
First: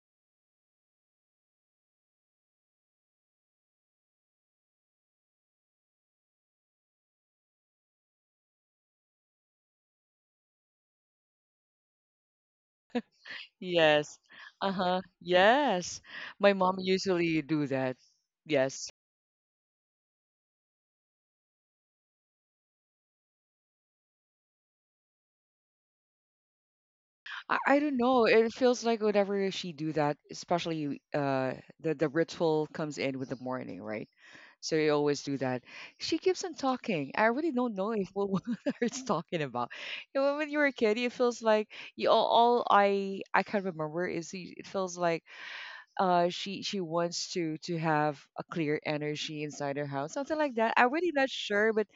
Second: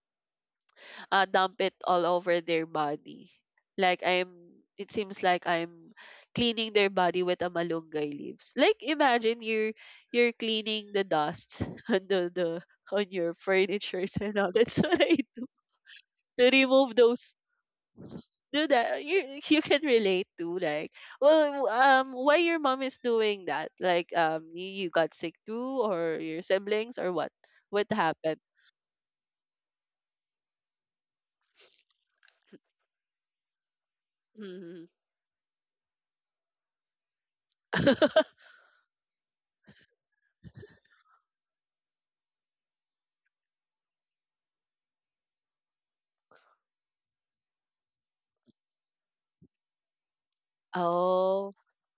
S1: dump it all over their body, like I'm it seems like I'm cleaning their body with a malunggay leaves, like imagine you're cleaning the dust on the on your furnitures
S2: Yes.
S1: and all that's what
S2: Uh-huh.
S1: I do
S2: Yes.
S1: to
S2: My mom
S1: remove those.
S2: usually do that.
S1: Do
S2: Yes.
S1: that, you can relate to? Like, well, why your mom is doing that, like, you got sick too, or your siblings, or what
S2: I
S1: what
S2: don't know.
S1: happened?
S2: It feels like whenever she do that, especially the ritual comes in with the morning, right? So
S1: Hmm.
S2: you always do that. She keeps on talking. I really don't know if what what it's talking about. You know, when you were a kid, it feels like you all, I can remember is you- it feels like she wants to have a clear energy inside her house, something like that. I'm really not
S1: Oh,
S2: sure, but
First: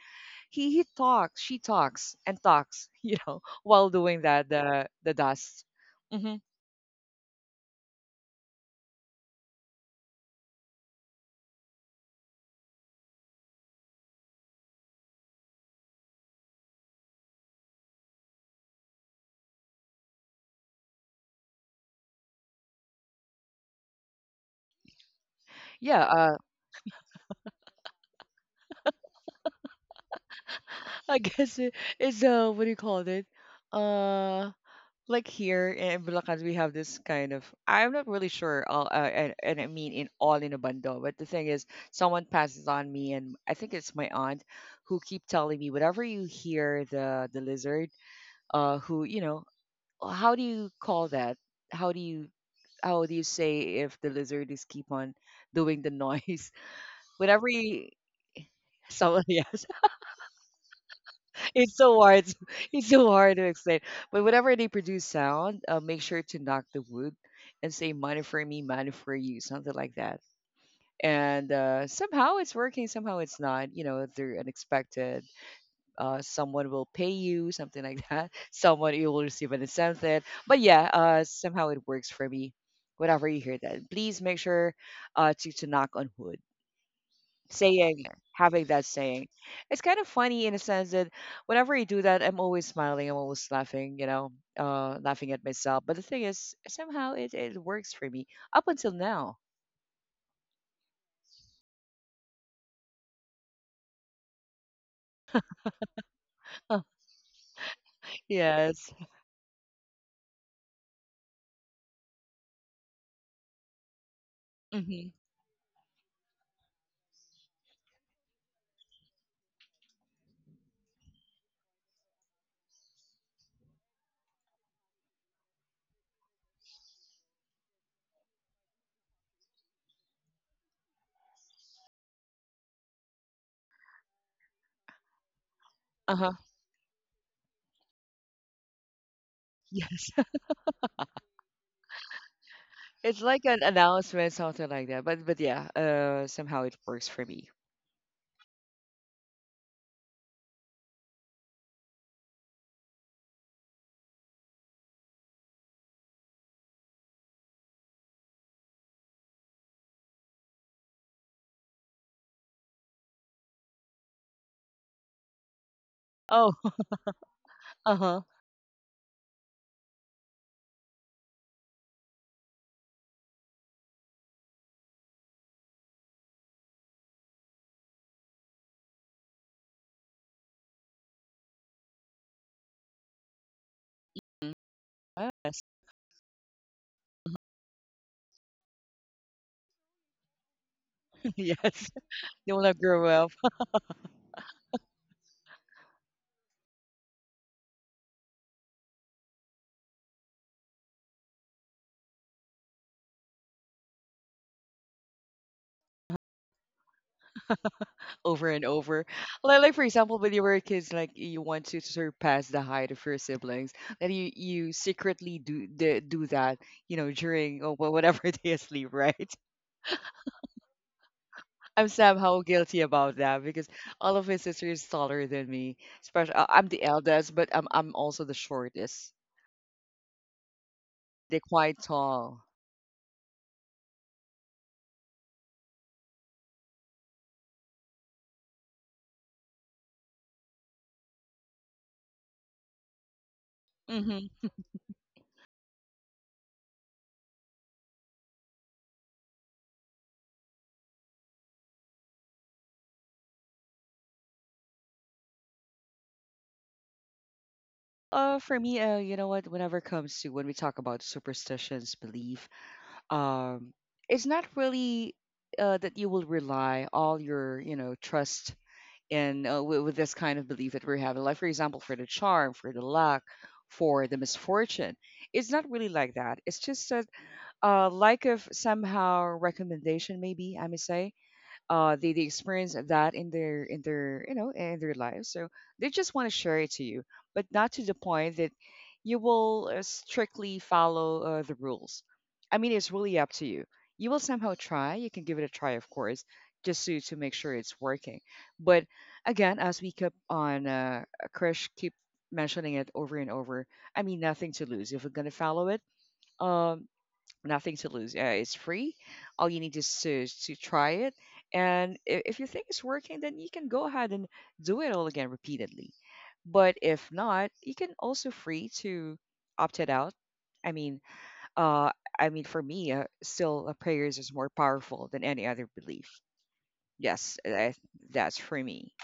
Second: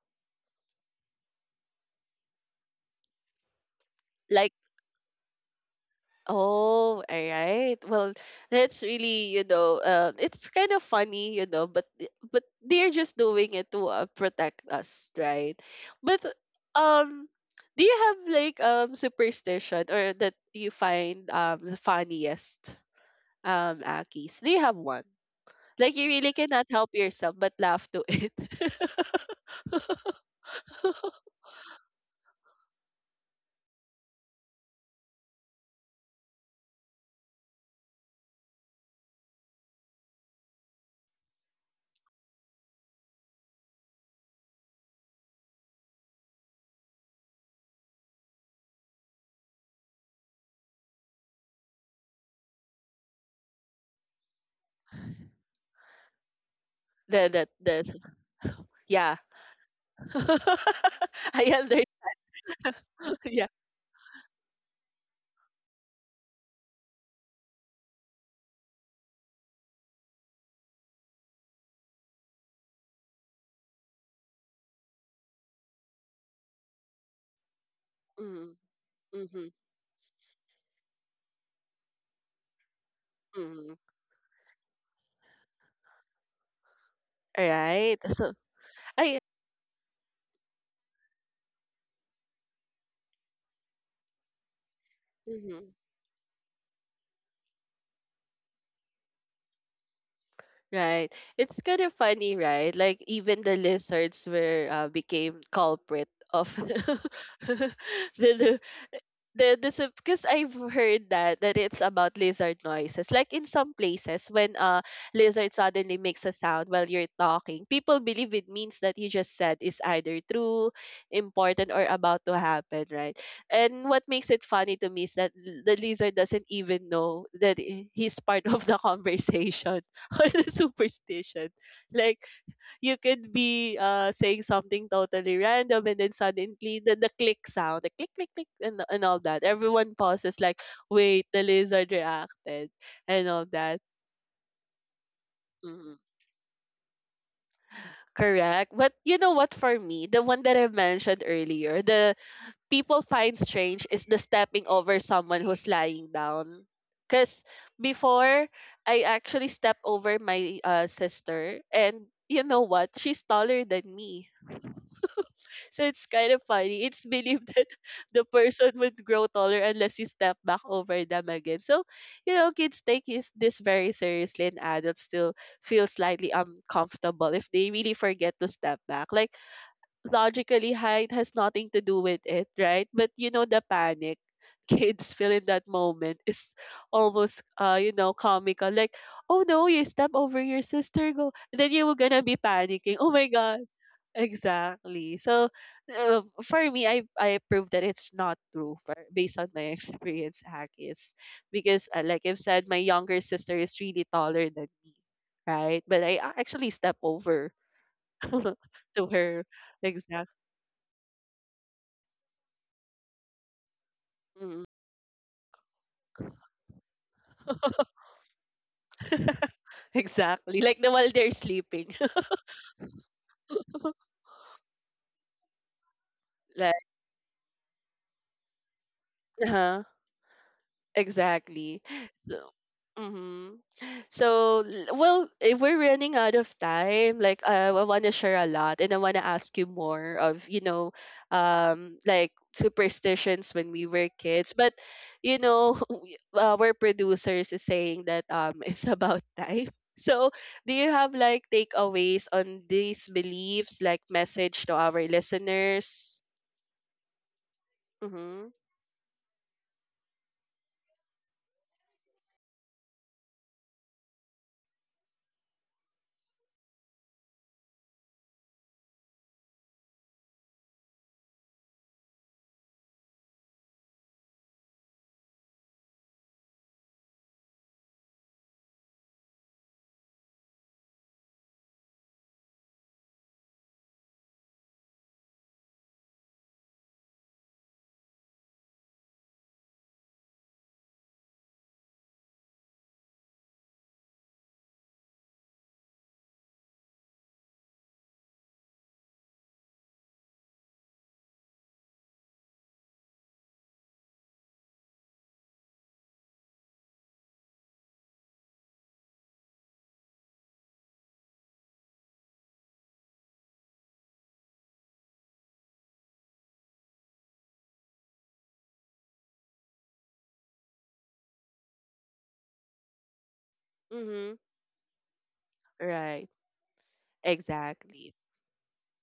S2: he talks, she talks and talks, you know, while doing that,
S1: like,
S2: the dust. Hmm.
S1: oh, all right. Well, that's really, it's kind of funny, you know, but but they're just doing it to, protect us, right? But, um, do you have like, superstition or that you find, the funniest, Akis? Do you have one? Like
S2: Yeah.
S1: you really cannot help yourself but laugh to it.
S2: I guess it's what do you call it, uh like here in Bulacan, we have this kind of, I'm not really sure all and I mean in all in a bundle. But the thing is, someone passes on me, and I think it's my aunt who keep telling me whatever you hear the lizard, who you know, how do you call that, how do you, how do you say if the lizard is keep on doing the noise, whenever you
S1: The yeah.
S2: someone. Yes,
S1: I
S2: it's
S1: under
S2: so hard to- it's so hard to
S1: yeah.
S2: explain. But whenever they produce sound, make sure to knock the wood and say money for me, money for you, something like that. And somehow it's working, somehow it's not, you know, they're unexpected. Someone will pay you, something like that.
S1: Mm,
S2: Someone, you will
S1: mm-hmm,
S2: receive an incentive. But yeah, somehow it works for me. Whenever you hear
S1: mm-hmm.
S2: that, please make sure to knock on wood.
S1: Right.
S2: Saying
S1: So
S2: Having that
S1: I
S2: saying, it's kind of funny in a sense that whenever I do that, I'm always smiling, I'm always laughing, you know, laughing at
S1: mhm,
S2: myself. But the thing is, somehow it works for me up until now.
S1: right. It's kind of funny, right? Like even the lizards were, became culprit of the, the
S2: Yes.
S1: the because I've heard that that it's about lizard noises. Like in some places, when a
S2: Hmm.
S1: lizard suddenly makes a sound while you're talking, people believe it means that you just said is either true, important, or about to happen, right? And what makes it funny to me is that the lizard doesn't even know that he's part of the conversation or the superstition. Like you could be saying something totally random, and then
S2: Uh huh.
S1: suddenly the click sound, the click click click, and all that. Everyone
S2: Yes.
S1: pauses like, wait, the lizard reacted
S2: It's
S1: and
S2: like
S1: all
S2: an
S1: that.
S2: announcement, something like that. But yeah,
S1: Mhm.
S2: somehow it works for me.
S1: Correct. But you know what, for me, the one that I mentioned earlier, the people find strange is the stepping over someone who's lying down. Cause before I actually stepped over my, sister, and you know what? She's taller than me. So it's kind of
S2: Oh,
S1: funny. It's believed that
S2: uh-huh.
S1: the person would grow taller unless you step back over them again. So, you know, kids this very seriously and adults still feel slightly uncomfortable if they really forget to step back. Like, logically, height has nothing to do with it, right? But, you know, the panic kids feel in
S2: Yes,
S1: that moment is almost comical. Like, oh no, you step over your sister go and then you
S2: yes.
S1: were gonna be
S2: You want to
S1: panicking,
S2: grow
S1: oh
S2: up.
S1: my god. Exactly. So for me, I prove that it's not true for, based on my experience, Akis. Because like I've said, my younger sister is really taller than me, right? But actually step over
S2: Over and over.
S1: to her.
S2: Like for example, when
S1: Exact.
S2: you were kids, like you want to surpass the height of your siblings, and you
S1: Mm.
S2: you secretly do that, you know, during or wh- whatever they sleep, right?
S1: Exactly. Like the while they're sleeping.
S2: I'm somehow guilty about that because all of my sisters taller than me. Especially, I'm
S1: Like,
S2: the eldest, but I'm also the shortest.
S1: huh?
S2: They're
S1: Exactly.
S2: quite
S1: So,
S2: tall.
S1: mhm. So, well, if we're running out of time, like I want to share a lot and I want to ask you more of, you know, like superstitions when we were kids. But, you know, our producers is saying that it's about time. So, do you have like takeaways on these beliefs, like message to our listeners? Mm-hmm.
S2: For me, you know what? Whenever it comes to when we talk about superstitions, belief, um, it's not really that you will rely all your, you know, trust in with this kind of belief that we have in life. For example, for the charm, for the luck, for the misfortune, it's not really like that. It's just a like of somehow recommendation, maybe I may say. They experience that in their you know in their lives, so they just want to share it to you, but not to the point that you will strictly follow the rules. I mean, it's really up to you. You will somehow try, you can give it a try, of course, just to make sure it's working. But again, as we keep on Krish keep mentioning it over and over. I mean, nothing to lose if we're going to follow it. um Nothing to lose. It's free. All you need is to try it. And if you think it's working, then you can go ahead and do it all again repeatedly. But if not, you can also free to opt it out. I mean, uh, I mean, for me, still, prayers is
S1: Mm-hmm.
S2: more powerful than any other belief.
S1: Right.
S2: Yes, I,
S1: Exactly.
S2: that's for me.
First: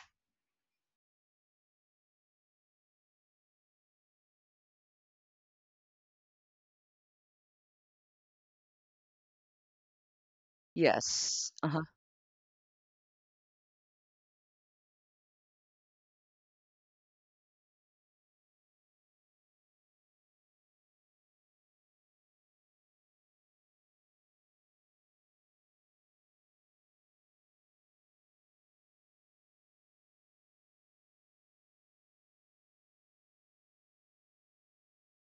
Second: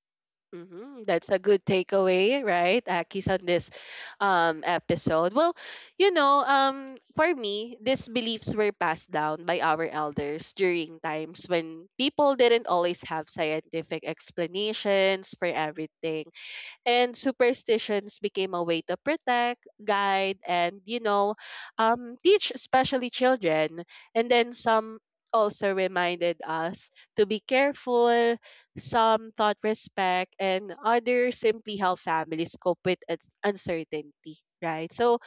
S1: Hmm, that's a good takeaway, right, Akis, on this episode. Well, you know, for me, these beliefs were passed down by our elders during times
S2: Yes, uh-huh,
S1: when people didn't always have scientific explanations for everything, and superstitions became a way to protect, guide, and, you know, teach especially children. And then some also reminded us to be careful. Some taught respect, and others simply help families cope with uncertainty. Right. So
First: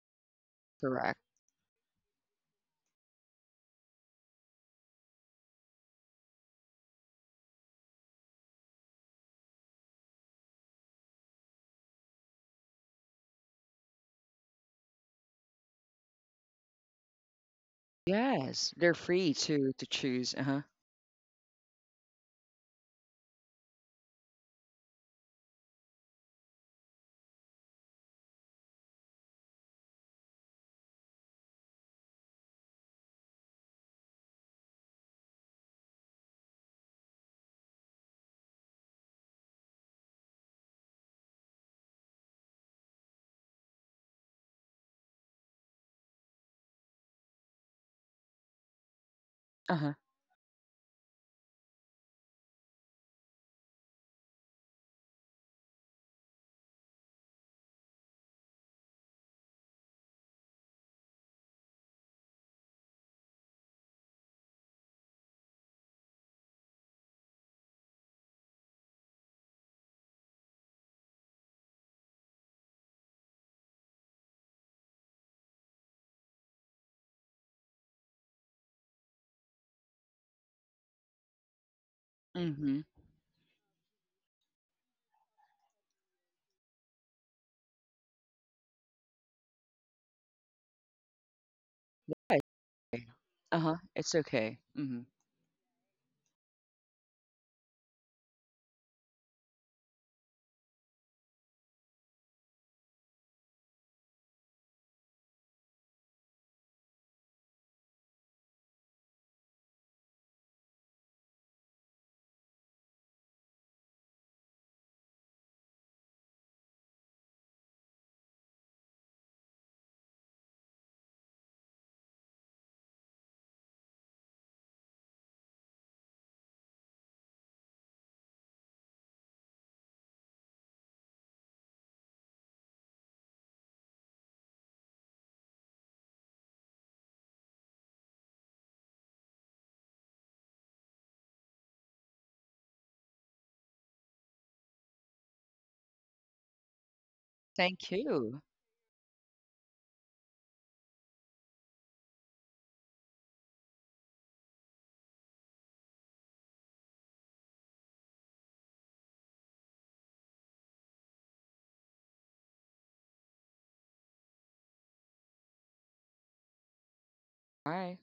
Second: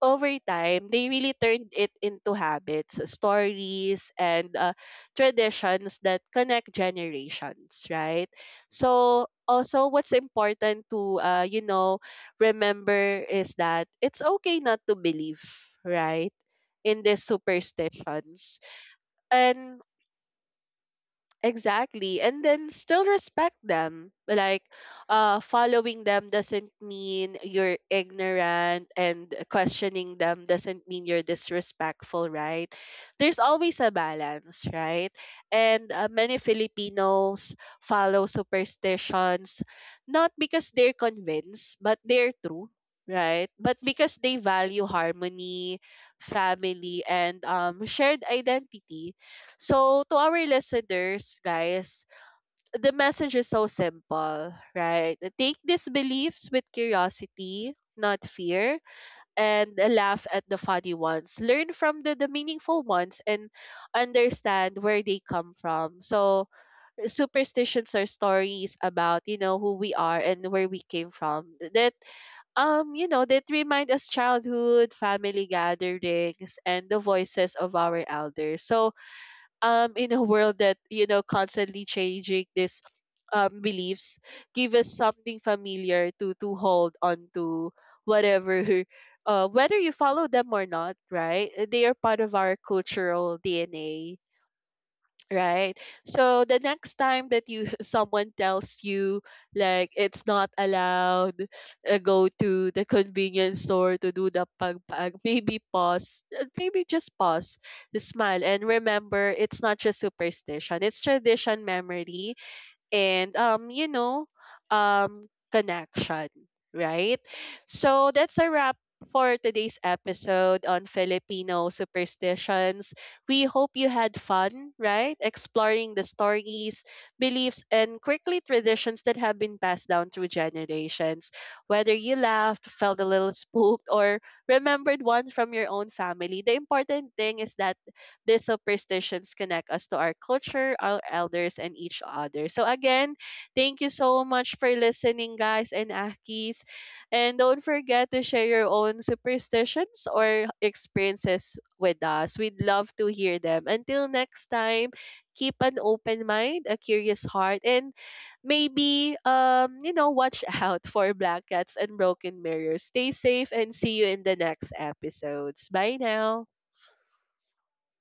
S1: over time, they
S2: correct.
S1: really turned it into habits, stories, and traditions that connect generations, right? So, also, what's important to, you know, remember is that it's okay not to believe, right? In these superstitions.
S2: Yes, they're free
S1: And
S2: to choose. Uh-huh,
S1: exactly. And then still respect them. Like, following them doesn't mean you're ignorant, and questioning them doesn't mean you're disrespectful, right? There's always a balance, right? And many Filipinos follow superstitions not because they're convinced, but they're true. Right, but because they value harmony, family, and shared identity,
S2: uh-huh.
S1: so, to our listeners, guys, the message is so simple, right? Take these beliefs with curiosity, not fear, and laugh at the funny ones. Learn from the meaningful ones and understand where they come from. So, superstitions are stories about, you know, who we are and where we came from. That, you know, that remind us childhood, family gatherings, and the voices of our elders. So, in a world that, you know, constantly changing,
S2: Mm-hmm.
S1: this beliefs give us something familiar to hold on to, whatever whether you follow them or not, right? They are
S2: Yes,
S1: part of our
S2: okay.
S1: cultural
S2: Uh-huh, it's
S1: DNA,
S2: okay. Mm-hmm.
S1: right? So the next time that you someone tells you like it's not allowed, go to the convenience store to do the pagpag, maybe pause, maybe just pause, smile, and remember it's not just superstition; it's tradition, memory, and, connection, right? So that's a wrap for today's episode on Filipino superstitions. We hope you had fun, right? Exploring the stories, beliefs, and quickly traditions that have been passed down through generations. Whether you laughed, felt a little spooked, or remembered one from your own family, the important thing is that these superstitions connect us to our culture, our elders, and each other. So again, thank you so much for listening, guys, and Akis. And don't
S2: Thank
S1: forget to
S2: you.
S1: share your own superstitions or experiences with us. We'd love to hear them. Until next time, keep an open mind, a curious heart, and maybe watch out for black cats and broken mirrors. Stay safe and see you in the next episodes. Bye now.
S2: Bye.